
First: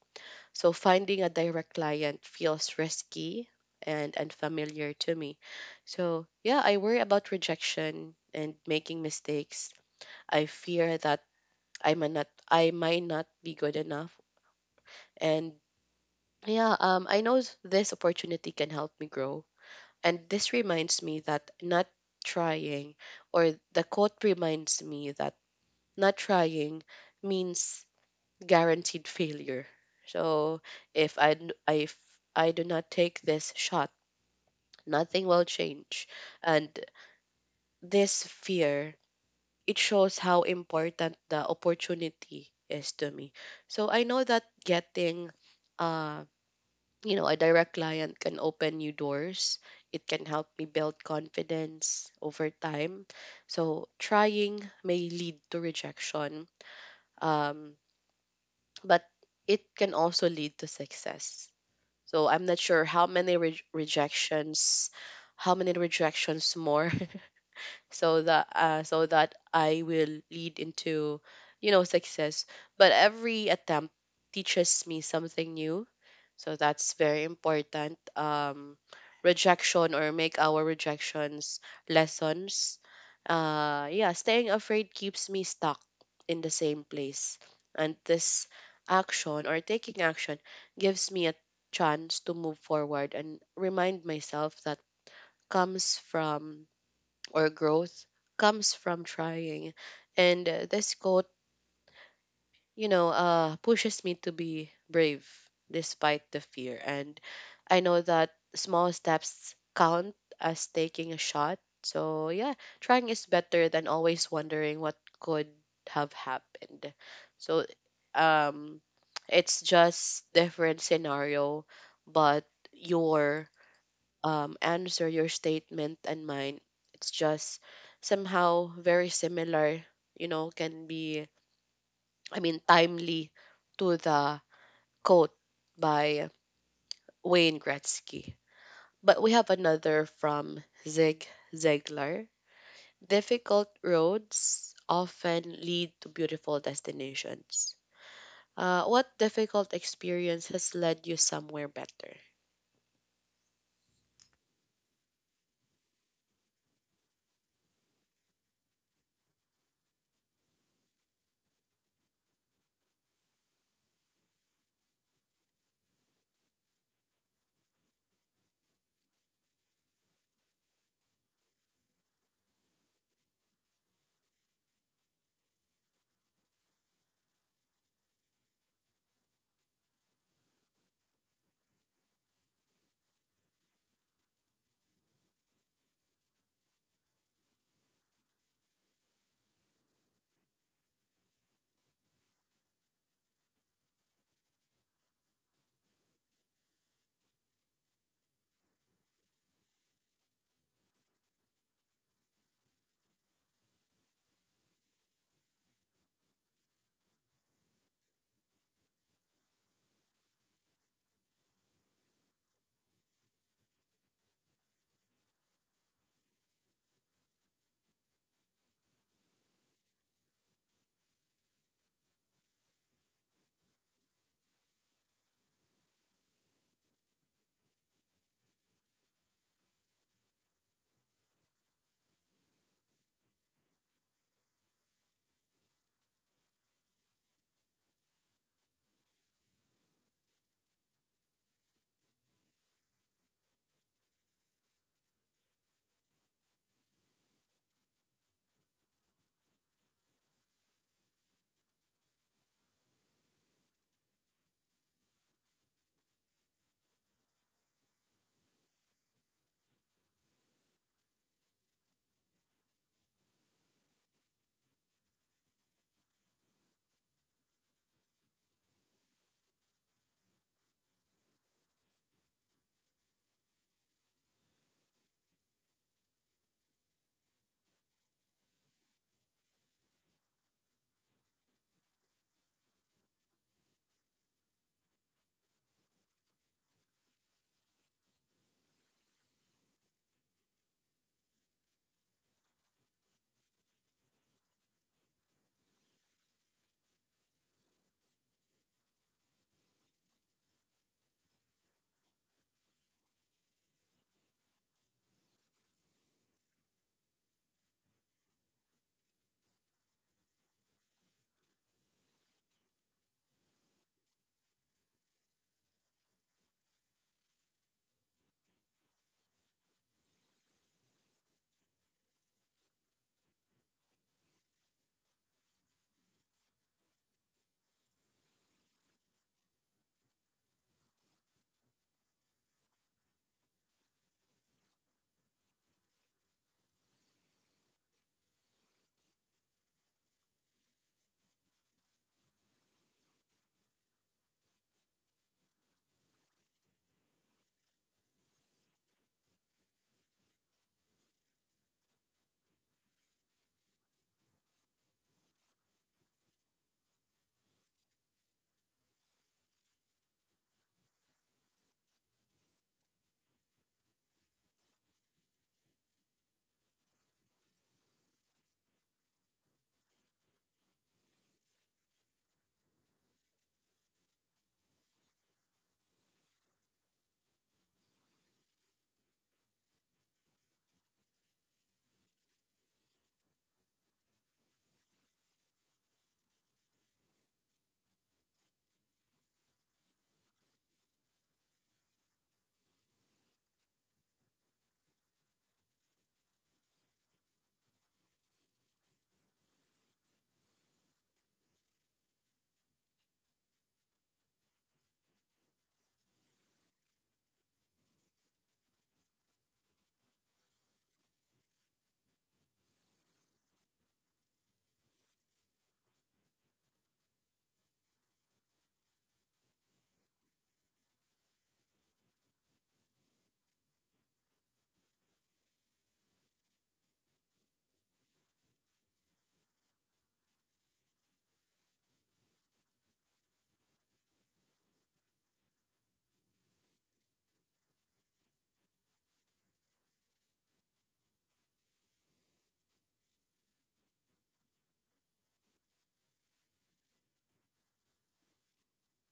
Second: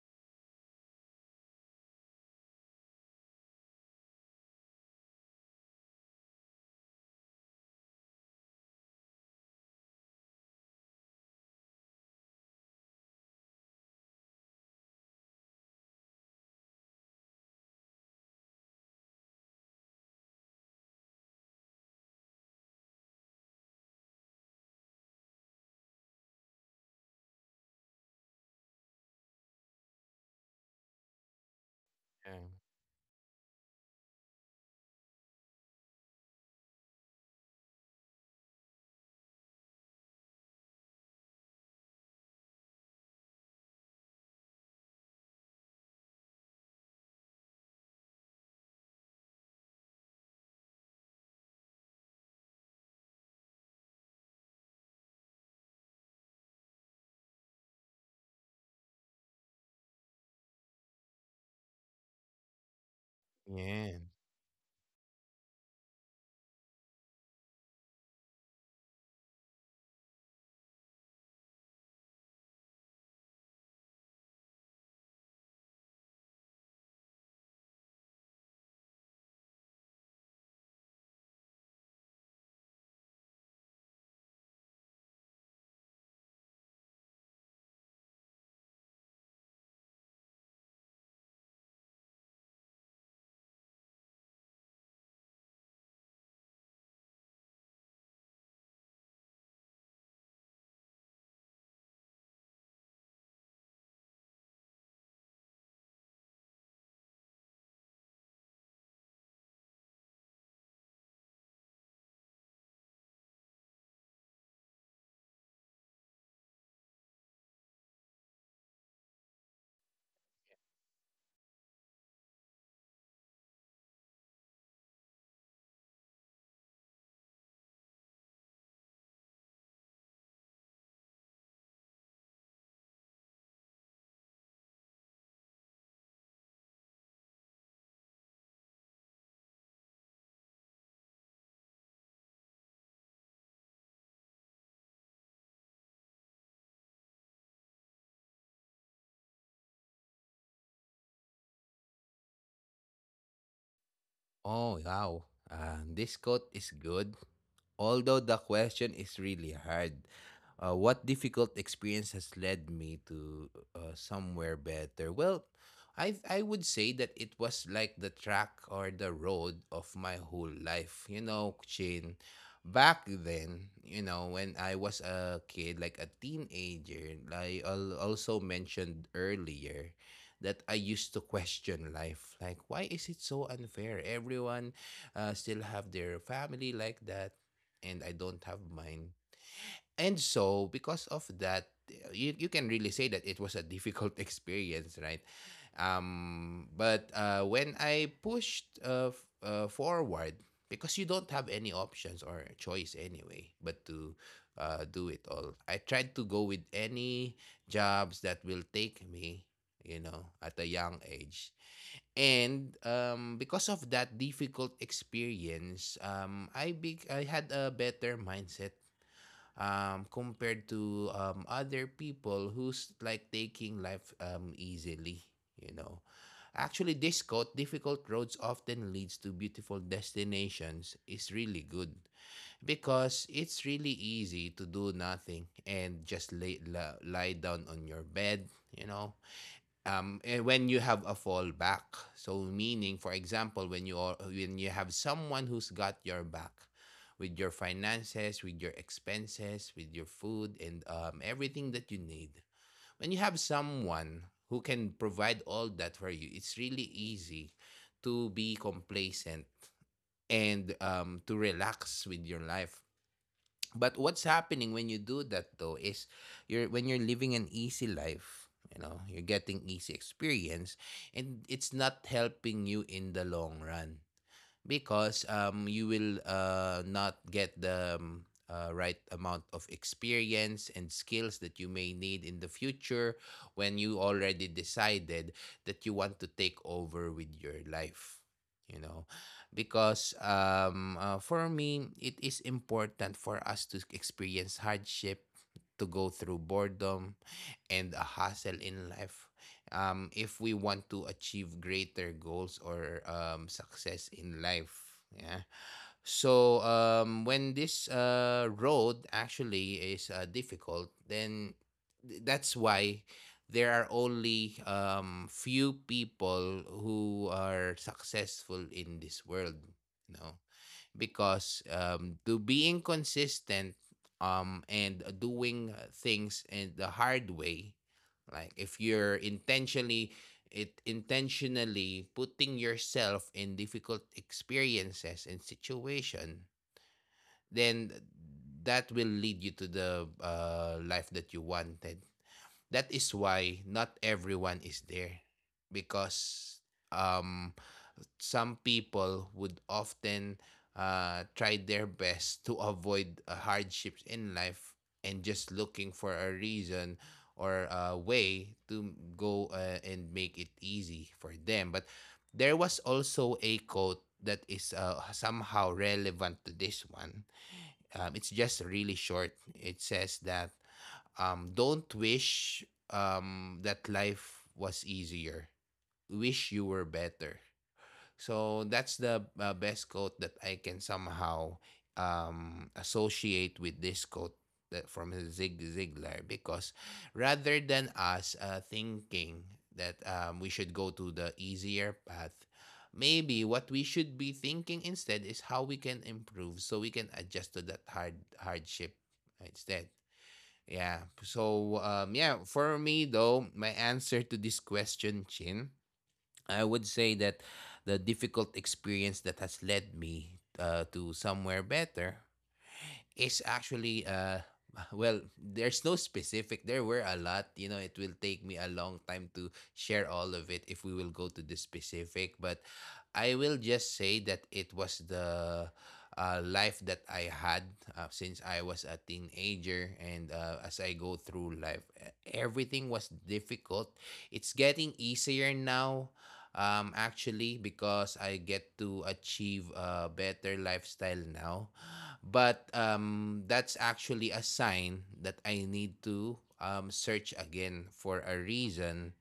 So finding a direct client feels risky and unfamiliar to me. So, yeah, I worry about rejection and making mistakes. I fear that I might not I might not be good enough. And yeah, um, I know s- this opportunity can help me grow. And this reminds me that not trying, or the quote reminds me that not trying means guaranteed failure. So if I, n- if
Yeah.
I do not take this shot, nothing will change. And this fear, it shows how important the opportunity is to me. So I know that getting uh you know, a direct client can open new doors. It can help me build confidence over time. So trying may lead to rejection, um, but it can also lead to success. So I'm not sure how many re-
Yeah.
rejections, how many rejections more, so that uh, so that I will lead into, you know, success. But every attempt teaches me something new, so that's very important. Um, rejection or make our rejections lessons. Uh, yeah, staying afraid keeps me stuck in the same place. And this action or taking action gives me a chance to move forward and remind myself that comes from or growth comes from trying. And uh, this quote you know, uh, pushes me to be brave despite the fear. And I know that small steps count as taking a shot. So, yeah, trying is better than always wondering what could have happened. So, um, it's just different scenario, but your um, answer, your statement, and mine, it's just somehow very similar. You know, can be, I mean, timely to the quote by Wayne Gretzky. But we have another from Zig Ziglar. Difficult roads often lead to beautiful destinations. Uh, what difficult experience has led you somewhere better?
Oh, wow. Uh, this quote is good. Although the question is really hard. Uh, what difficult experience has led me to uh, somewhere better? Well, I I would say that it was like the track or the road of my whole life. You know, Chin. Back then, you know, when I was a kid, like a teenager, I al- also mentioned earlier that I used to question life. Like, why is it so unfair? Everyone uh, still have their family like that, and I don't have mine. And so, because of that, you, you can really say that it was a difficult experience, right? Um, but uh, when I pushed uh, f- uh, forward, because you don't have any options or choice anyway, but to uh, do it all, I tried to go with any jobs that will take me, you know, at a young age. And um, because of that difficult experience, um, I big I had a better mindset um, compared to um, other people who's like taking life um, easily, you know. Actually, this quote, difficult roads often leads to beautiful destinations, is really good because it's really easy to do nothing and just lay, la- lie down on your bed, you know, um, eh, when you have a fallback. So meaning, for example, when you are, when you have someone who's got your back with your finances, with your expenses, with your food, and um, everything that you need. When you have someone who can provide all that for you, it's really easy to be complacent and um, to relax with your life. But what's happening when you do that though is you're when you're living an easy life, you know, you're getting easy experience, and it's not helping you in the long run because um, you will uh, not get the um, uh, right amount of experience and skills that you may need in the future, when you already decided that you want to take over with your life, you know, because um, uh, for me it is important for us to experience hardship, to go through boredom and a hustle in life, um, if we want to achieve greater goals or um, success in life. Yeah. So um, when this uh, road actually is uh, difficult, then th- that's why there are only um, few people who are successful in this world. No, because um, to being consistent um, and uh, doing uh, things in the hard way, like if you're intentionally it intentionally putting yourself in difficult experiences and situation, then that will lead you to the uh, life that you wanted. That is why not everyone is there, because um some people would often uh, try their best to avoid uh, hardships in life and just looking for a reason or a way to go uh, and make it easy for them. But there was also a quote that is uh, somehow relevant to this one. Um, it's just really short. It says that um, don't wish um, that life was easier, wish you were better. So that's the uh, best quote that I can somehow um, associate with this quote that from Zig Ziglar, because rather than us uh, thinking that um, we should go to the easier path, maybe what we should be thinking instead is how we can improve so we can adjust to that hard hardship instead. Yeah. So um, yeah, for me though, my answer to this question, Chin, I would say that the difficult experience that has led me uh, to somewhere better is actually uh well there's no specific there were a lot, you know, it will take me a long time to share all of it if we will go to the specific, but I will just say that it was the uh, life that I had uh, since I was a teenager, and uh, as I go through life, e- everything was difficult. It's getting easier now, um actually, because I get to achieve a better lifestyle now, but um, that's actually a sign that I need to um, search again for a reason,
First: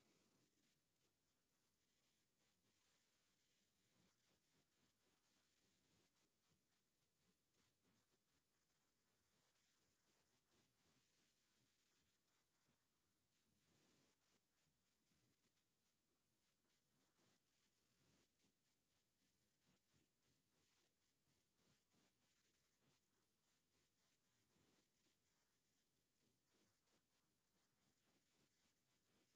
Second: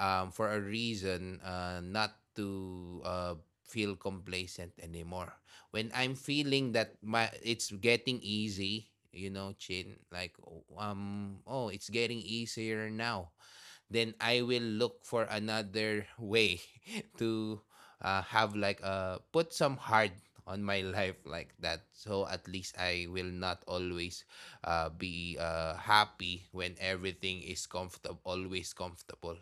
um, for a reason uh, not to uh, feel complacent anymore. When I'm feeling that my it's getting easy, you know, Chin, like oh, um, oh, it's getting easier now, then I will look for another way to uh, have like uh put some hard on my life like that, so at least I will not always uh, be uh, happy when everything is comfortable always comfortable.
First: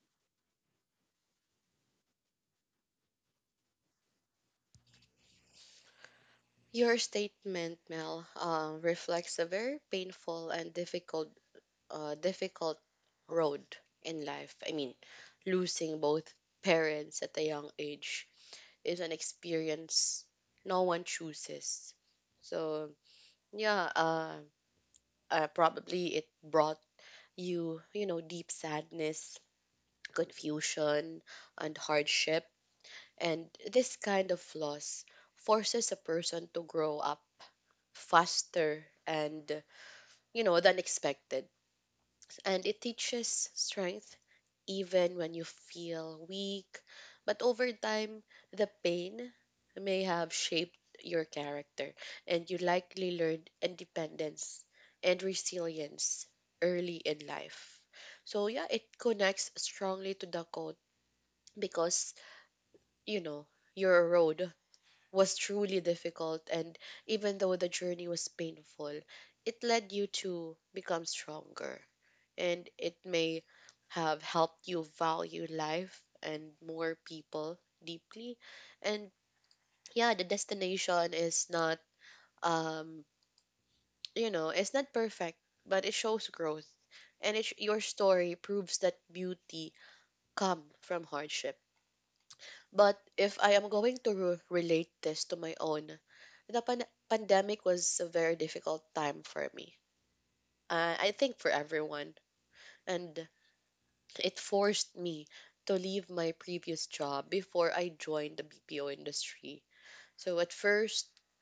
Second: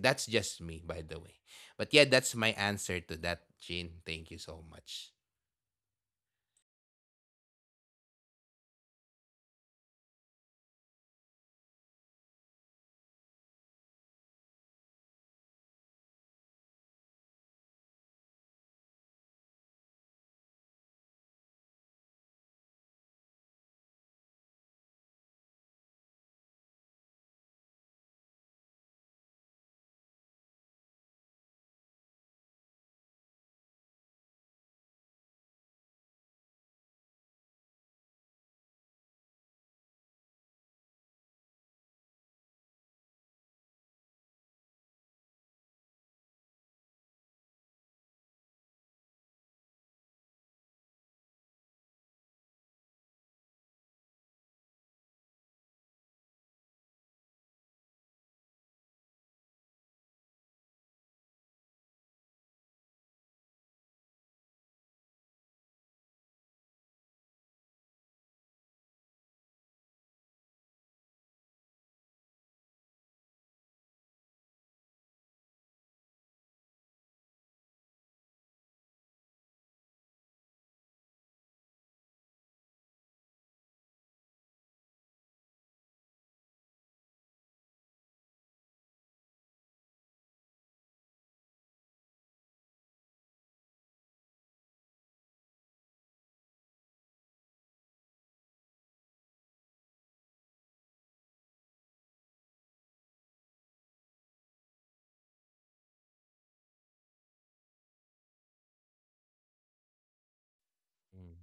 That's just me by the way. But yeah, that's my answer to that, Jin. Thank you so much.
Your statement, Mel, uh, reflects a very painful and difficult, uh, difficult road in life. I mean, losing both parents at a young age is an experience no one chooses. So yeah, uh, uh, probably it brought you, you know, deep sadness, confusion, and hardship. And this kind of loss forces a person to grow up faster and you know than expected, and it teaches strength even when you feel weak. But over time, the pain may have shaped your character, and you likely learned independence and resilience early in life. So, yeah, it connects strongly to the quote because, you know, your road was truly difficult, and even though the journey was painful, it led you to become stronger, and it may have helped you value life and more people deeply. And yeah, the destination is not um you know, it's not perfect, but it shows growth. And it, sh- your story proves that beauty come from hardship. But if I am going to re- relate this to my own, the pan- pandemic was a very difficult time for me. Uh, I think for everyone. And it forced me to leave my previous job before I joined the B P O industry. So at first,
Mm.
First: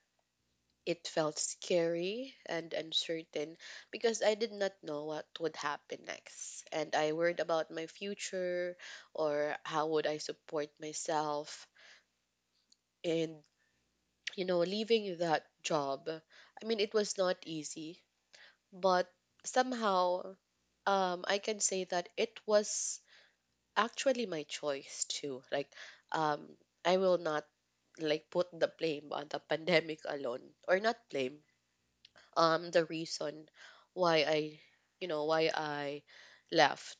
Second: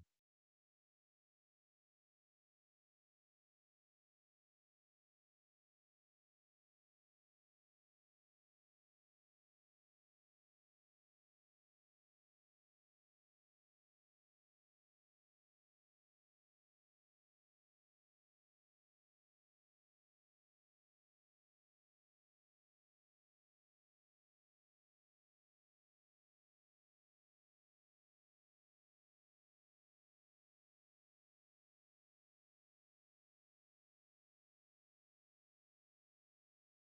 it felt scary and uncertain because I did not know what would happen next. And I worried about my future or how would I support myself. And, you know, leaving that job, I mean, it was not easy, but somehow um, I can say that it was actually my choice too. Like, um, I will not like put the blame on the pandemic alone, or not blame. Um, the reason why I, you know, why I left.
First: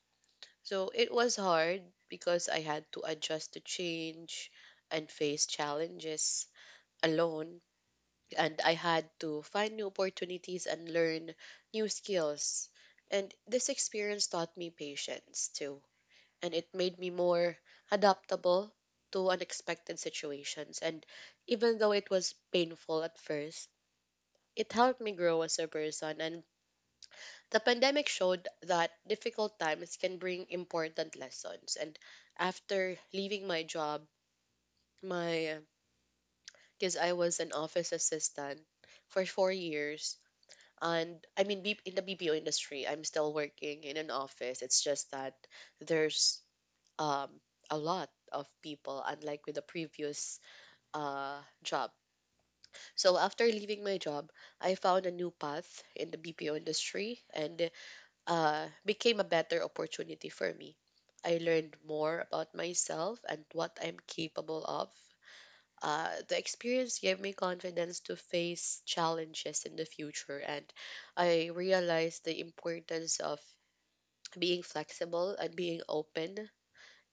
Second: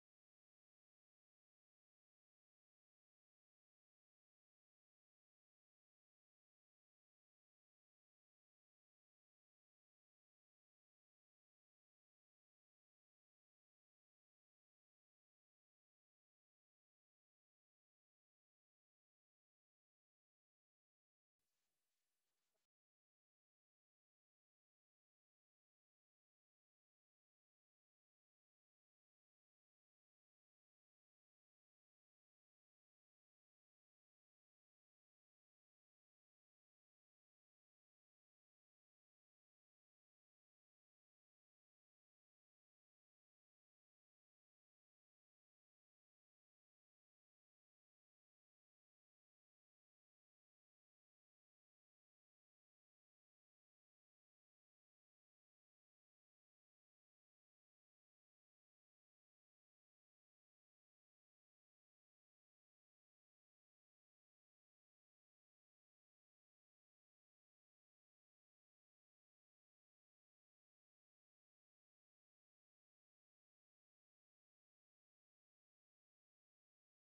So it was hard because I had to adjust to change and face challenges alone, and I had to find new opportunities and learn new skills. And this experience taught me patience too, and it made me more adaptable to unexpected situations. And even though it was painful at first, it helped me grow as a person. And the pandemic showed that difficult times can bring important lessons. And after leaving my job, my because I was an office assistant for four years. And I mean, B- in the B P O industry, I'm still working in an office. It's just that there's um, a lot of people, unlike with the previous uh, job. So after leaving my job, I found a new path in the B P O industry, and uh, became a better opportunity for me. I learned more about myself and what I'm capable of. Uh, the experience gave me confidence to face challenges in the future, and I realized the importance of being flexible and being open,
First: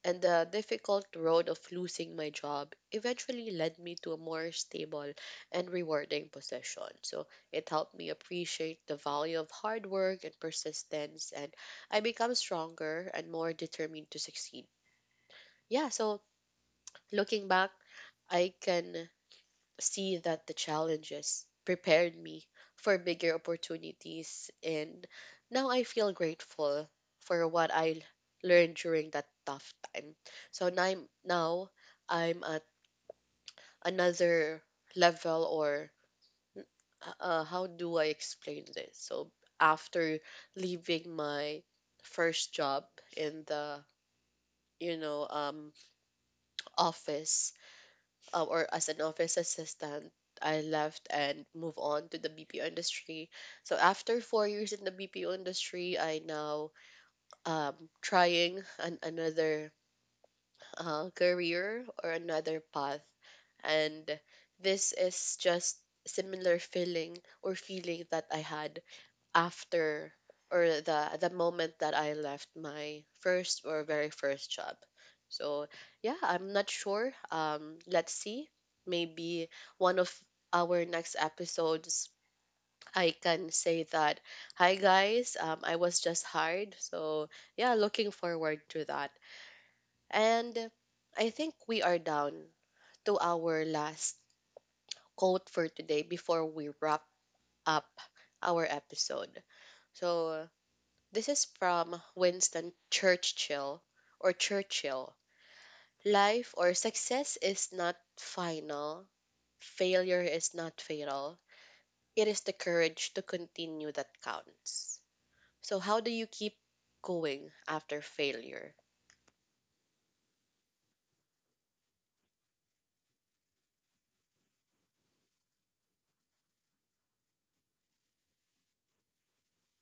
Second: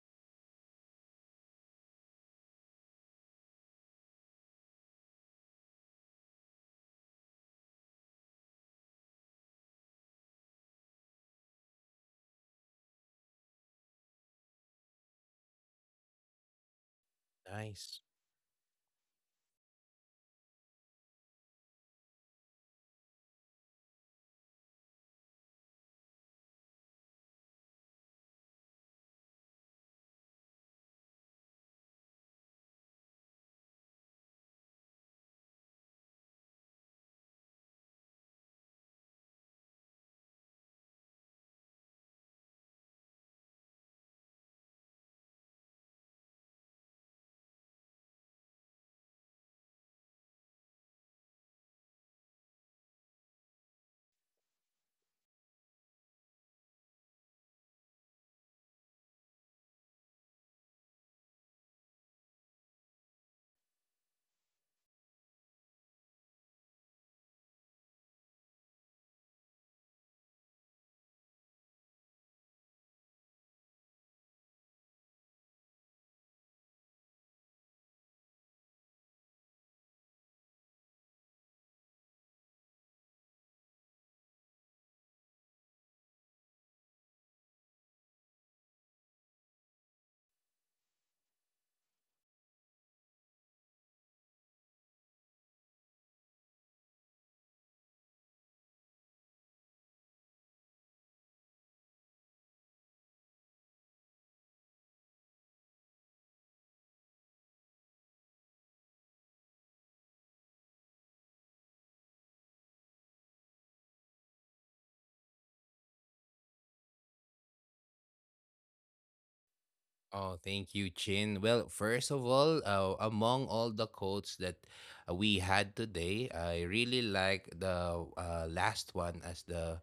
and the difficult road of losing my job eventually led me to a more stable and rewarding position. So it helped me appreciate the value of hard work and persistence, and I become stronger and more determined to succeed. Yeah, so looking back,
Nice.
I can see that the challenges prepared me for bigger opportunities, and now I feel grateful for what I learned during that tough time. So now I'm, now I'm at another level or uh, uh, how do I explain this? So after leaving my first job in the you know um office uh, or as an office assistant, I left and moved on to the B P O industry. So after four years in the B P O industry, I now um trying an, another uh, career or another path, and this is just similar feeling or feeling that I had after or the the moment that I left my first or very first job. So yeah, I'm not sure. Um, let's see. Maybe one of our next episodes, I can say that, hi guys, um, I was just hired. So yeah, looking forward to that. And I think we are down to our last quote for today before we wrap up our episode. So this is from Winston Churchill or Churchill. Life or success is not final, failure is not fatal. It is the courage to continue that counts. So, how do you keep going after failure?
Oh, thank you, Chin. Well, first of all, uh, among all the quotes that uh, we had today, I really like the uh, last one as the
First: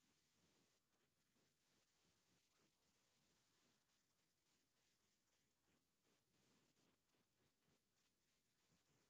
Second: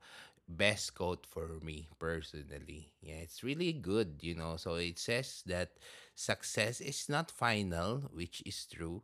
best quote for me personally. Yeah, it's really good, you know. So it says that success is not final, which is true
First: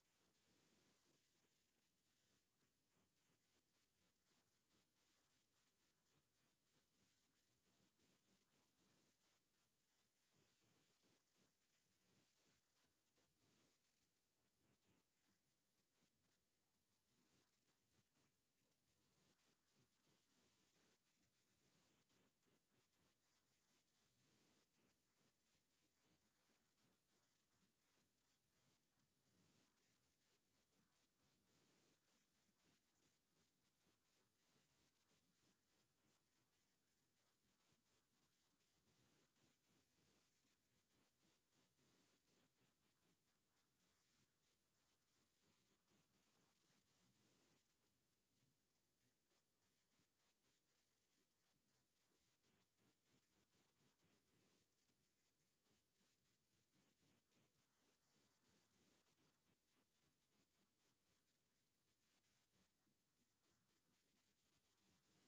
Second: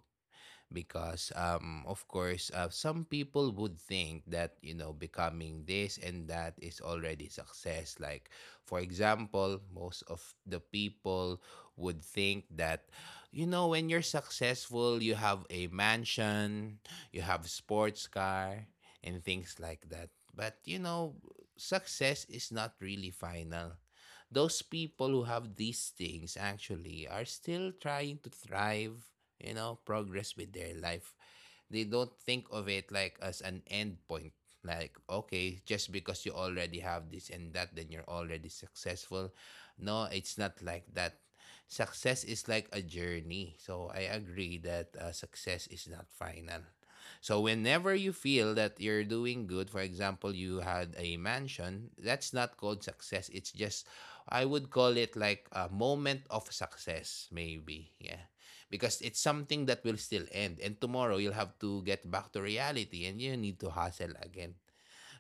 because um of course uh, some people would think that you know becoming this and that is already success, like for example most of the people would think that you know when you're successful you have a mansion, you have sports car and things like that. But you know, success is not really final. Those people who have these things actually are still trying to thrive, you know, progress with their life. They don't think of it like as an end point. Like, okay, just because you already have this and that, then you're already successful. No, it's not like that. Success is like a journey. So I agree that uh, success is not final. So whenever you feel that you're doing good, for example, you had a mansion, that's not called success. It's just I would call it like a moment of success, maybe. Yeah, because it's something that will still end and tomorrow you'll have to get back to reality and you need to hustle again.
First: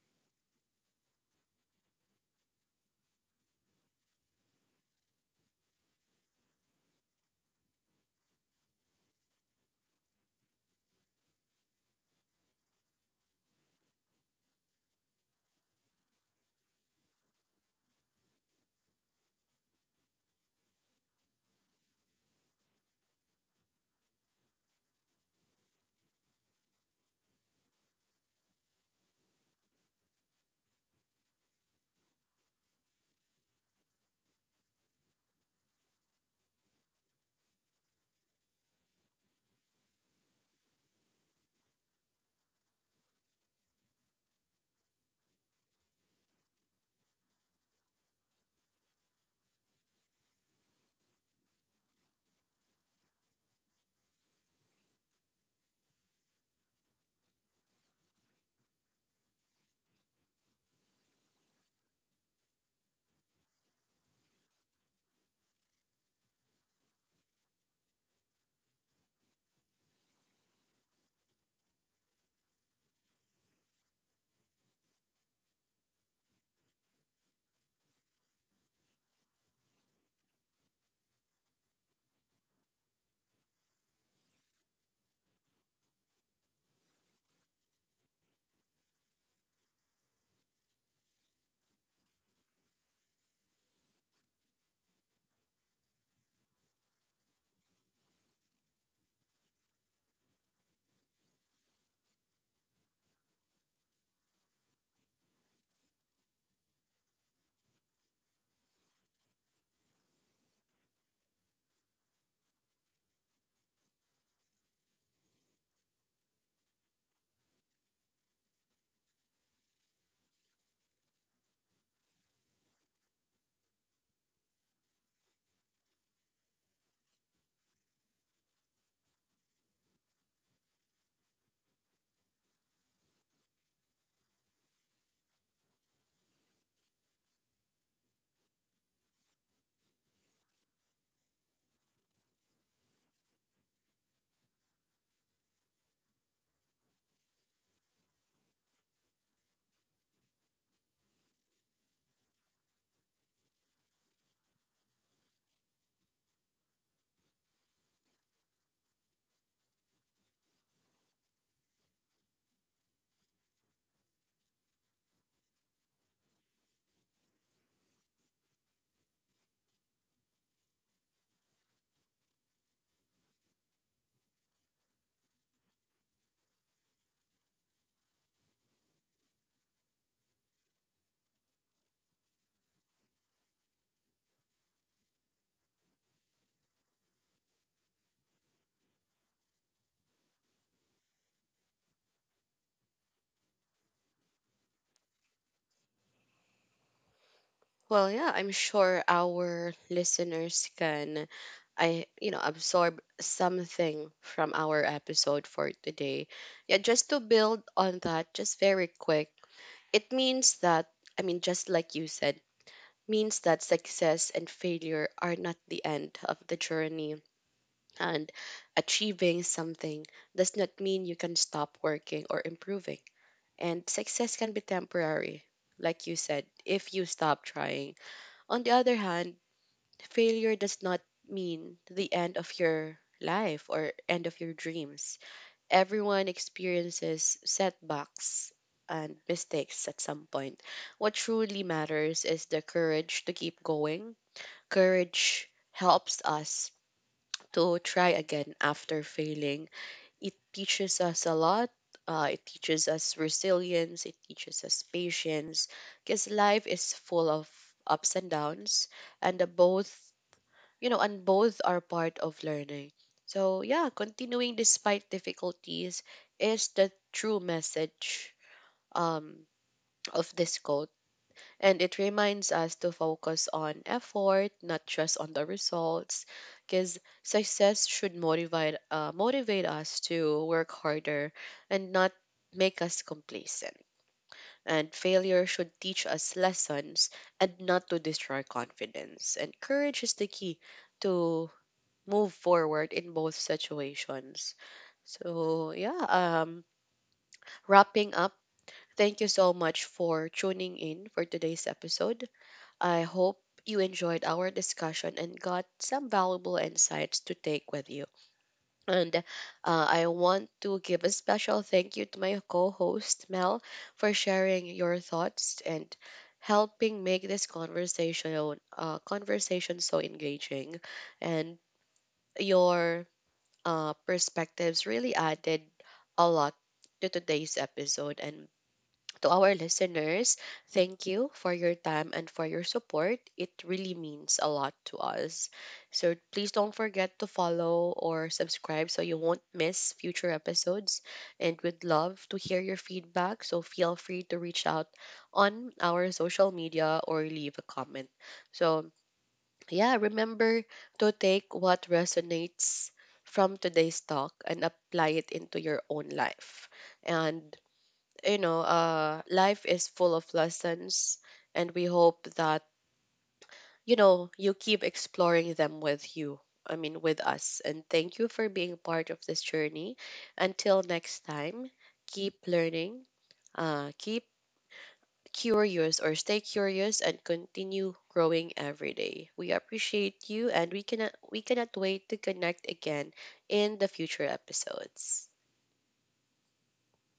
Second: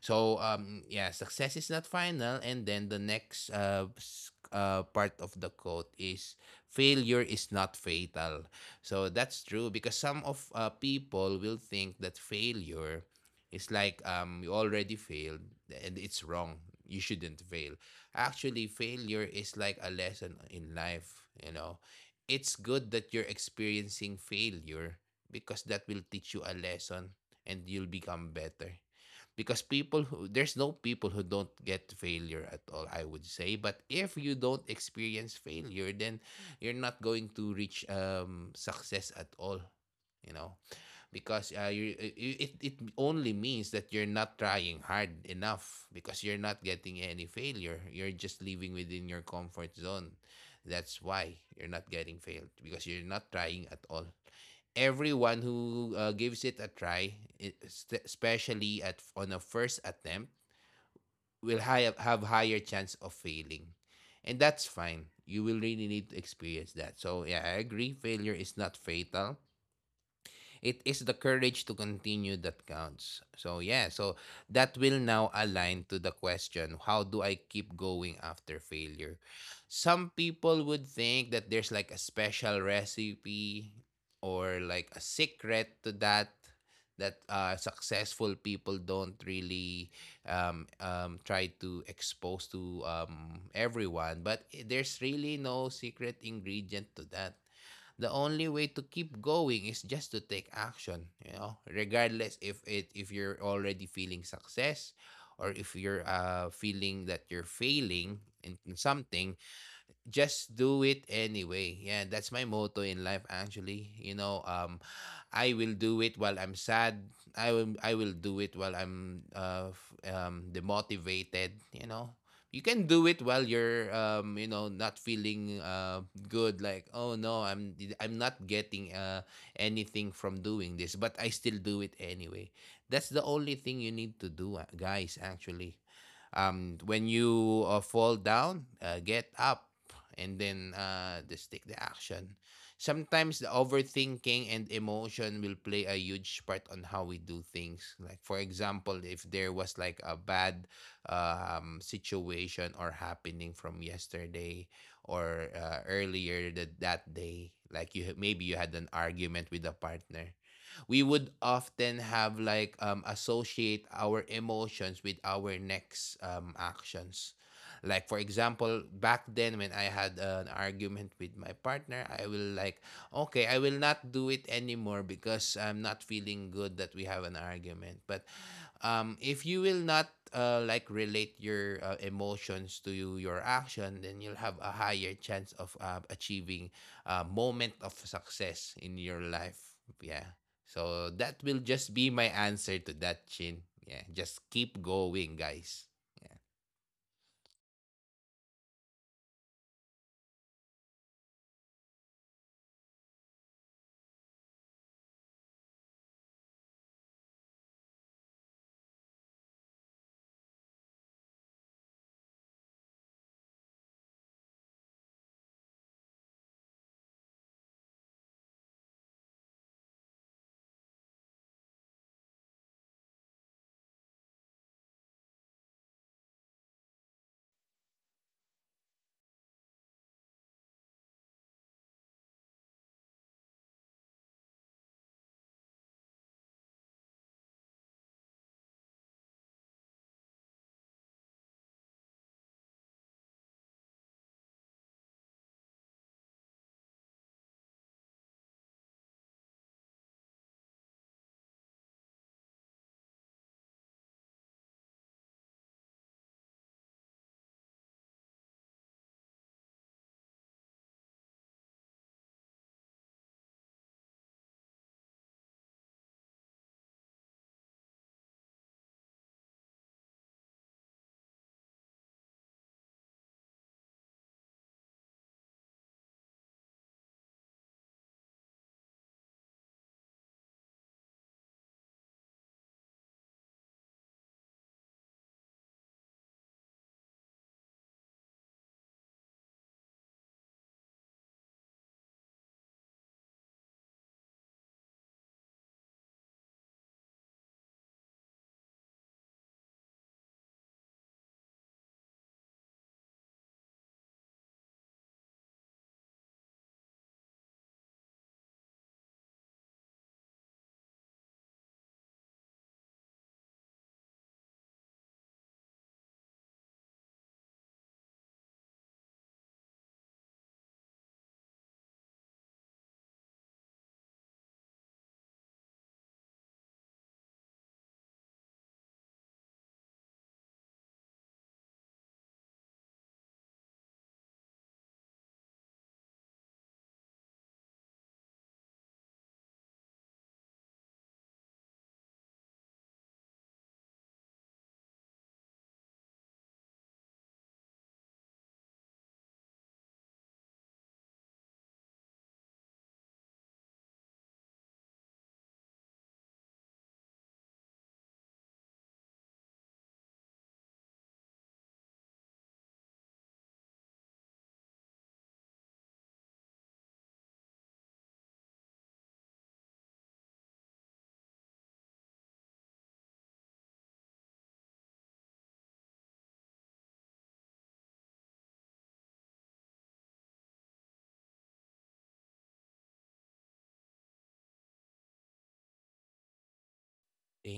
So um yeah, success is not final, and then the next uh, s- uh part of the quote is failure is not fatal. So that's true because some of uh, people will think that failure is like um you already failed and it's wrong. You shouldn't fail. Actually, failure is like a lesson in life, you know. It's good that you're experiencing failure because that will teach you a lesson and you'll become better because people who there's no people who don't get failure at all, I would say, but if you don't experience failure, then you're not going to reach um success at all, you know, because uh, you it, it only means that you're not trying hard enough because you're not getting any failure, you're just living within your comfort zone. That's why you're not getting failed, because you're not trying at all. Everyone who uh, gives it a try, it- es- especially at on a first attempt, will hi- have higher chance of failing, and that's fine. You will really need to experience that. So yeah, I agree, failure is not fatal, it is the courage to continue that counts. So yeah, so that will now align to the question, how do I keep going after failure? Some people would think that there's like a special recipe or like a secret to that, that uh, successful people don't really um, um, try to expose to um, everyone. But i- there's really no secret ingredient to that. The only way to keep going is just to take action, you know, regardless if it, if you're already feeling success or if you're uh, feeling that you're failing in in something. Just do it anyway. Yeah, that's my motto in life, actually, you know. um I will do it while I'm sad. I will I will do it while I'm uh f- um demotivated, you know. You can do it while you're um you know not feeling uh good, like oh no, I'm I'm not getting uh anything from doing this, but I still do it anyway. That's the only thing you need to do, uh, guys, actually. Um, when you uh, fall down, uh, get up and then uh, just take the action. Sometimes the overthinking and emotion will play a huge part on how we do things. Like, for example, if there was like a bad uh, um, situation or happening from yesterday or uh, earlier that, that day, like you maybe you had an argument with a partner. We would often have like um associate our emotions with our next um actions. Like, for example, back then when I had an argument with my partner, I will like okay, I will not do it anymore because I'm not feeling good that we have an argument. But um if you will not uh, like relate your uh, emotions to you, your action, then you'll have a higher chance of uh, achieving a moment of success in your life. Yeah. So that will just be my answer to that, Chin. Yeah, just keep going, guys. Yeah.
Well, yeah, I'm sure our listeners can I you know absorb something from our episode for today. Yeah, just to build on that just very quick. It means that, I mean, just like you said, means that success and failure are not the end of the journey. And achieving something does not mean you can stop working or improving. And success can be temporary, like you said, if you stop trying. On the other hand, failure does not mean the end of your life or end of your dreams. Everyone experiences setbacks and mistakes at some point. What truly matters is the courage to keep going. Courage helps us to try again after failing. It teaches us a lot. Uh, it teaches us resilience. It teaches us patience. Because life is full of ups and downs, and the both you know, and both are part of learning. So, yeah, continuing despite difficulties is the true message um, of this quote. And it reminds us to focus on effort, not just on the results, because success should motivate, uh, motivate us to work harder and not make us complacent. And failure should teach us lessons and not to destroy confidence. And courage is the key to move forward in both situations. So, yeah, um, wrapping up, thank you so much for tuning in for today's episode. I hope you enjoyed our discussion and got some valuable insights to take with you. And uh, I want to give a special thank you to my co host, Mel, for sharing your thoughts and helping make this conversation uh, conversation so engaging, and your uh, perspectives really added a lot to today's episode. And to our listeners, thank you for your time and for your support. It really means a lot to us. So please don't forget to follow or subscribe so you won't miss future episodes. And we'd love to hear your feedback. So feel free to reach out on our social media or leave a comment. So yeah, remember to take what resonates from today's talk and apply it into your own life. And you know, uh, life is full of lessons, and we hope that you know you keep exploring them with you. I mean, with us. And thank you for being part of this journey. Until next time, keep learning, uh, keep curious or stay curious and continue growing every day. We appreciate you, and we cannot we cannot wait to connect again in the future episodes.
Thank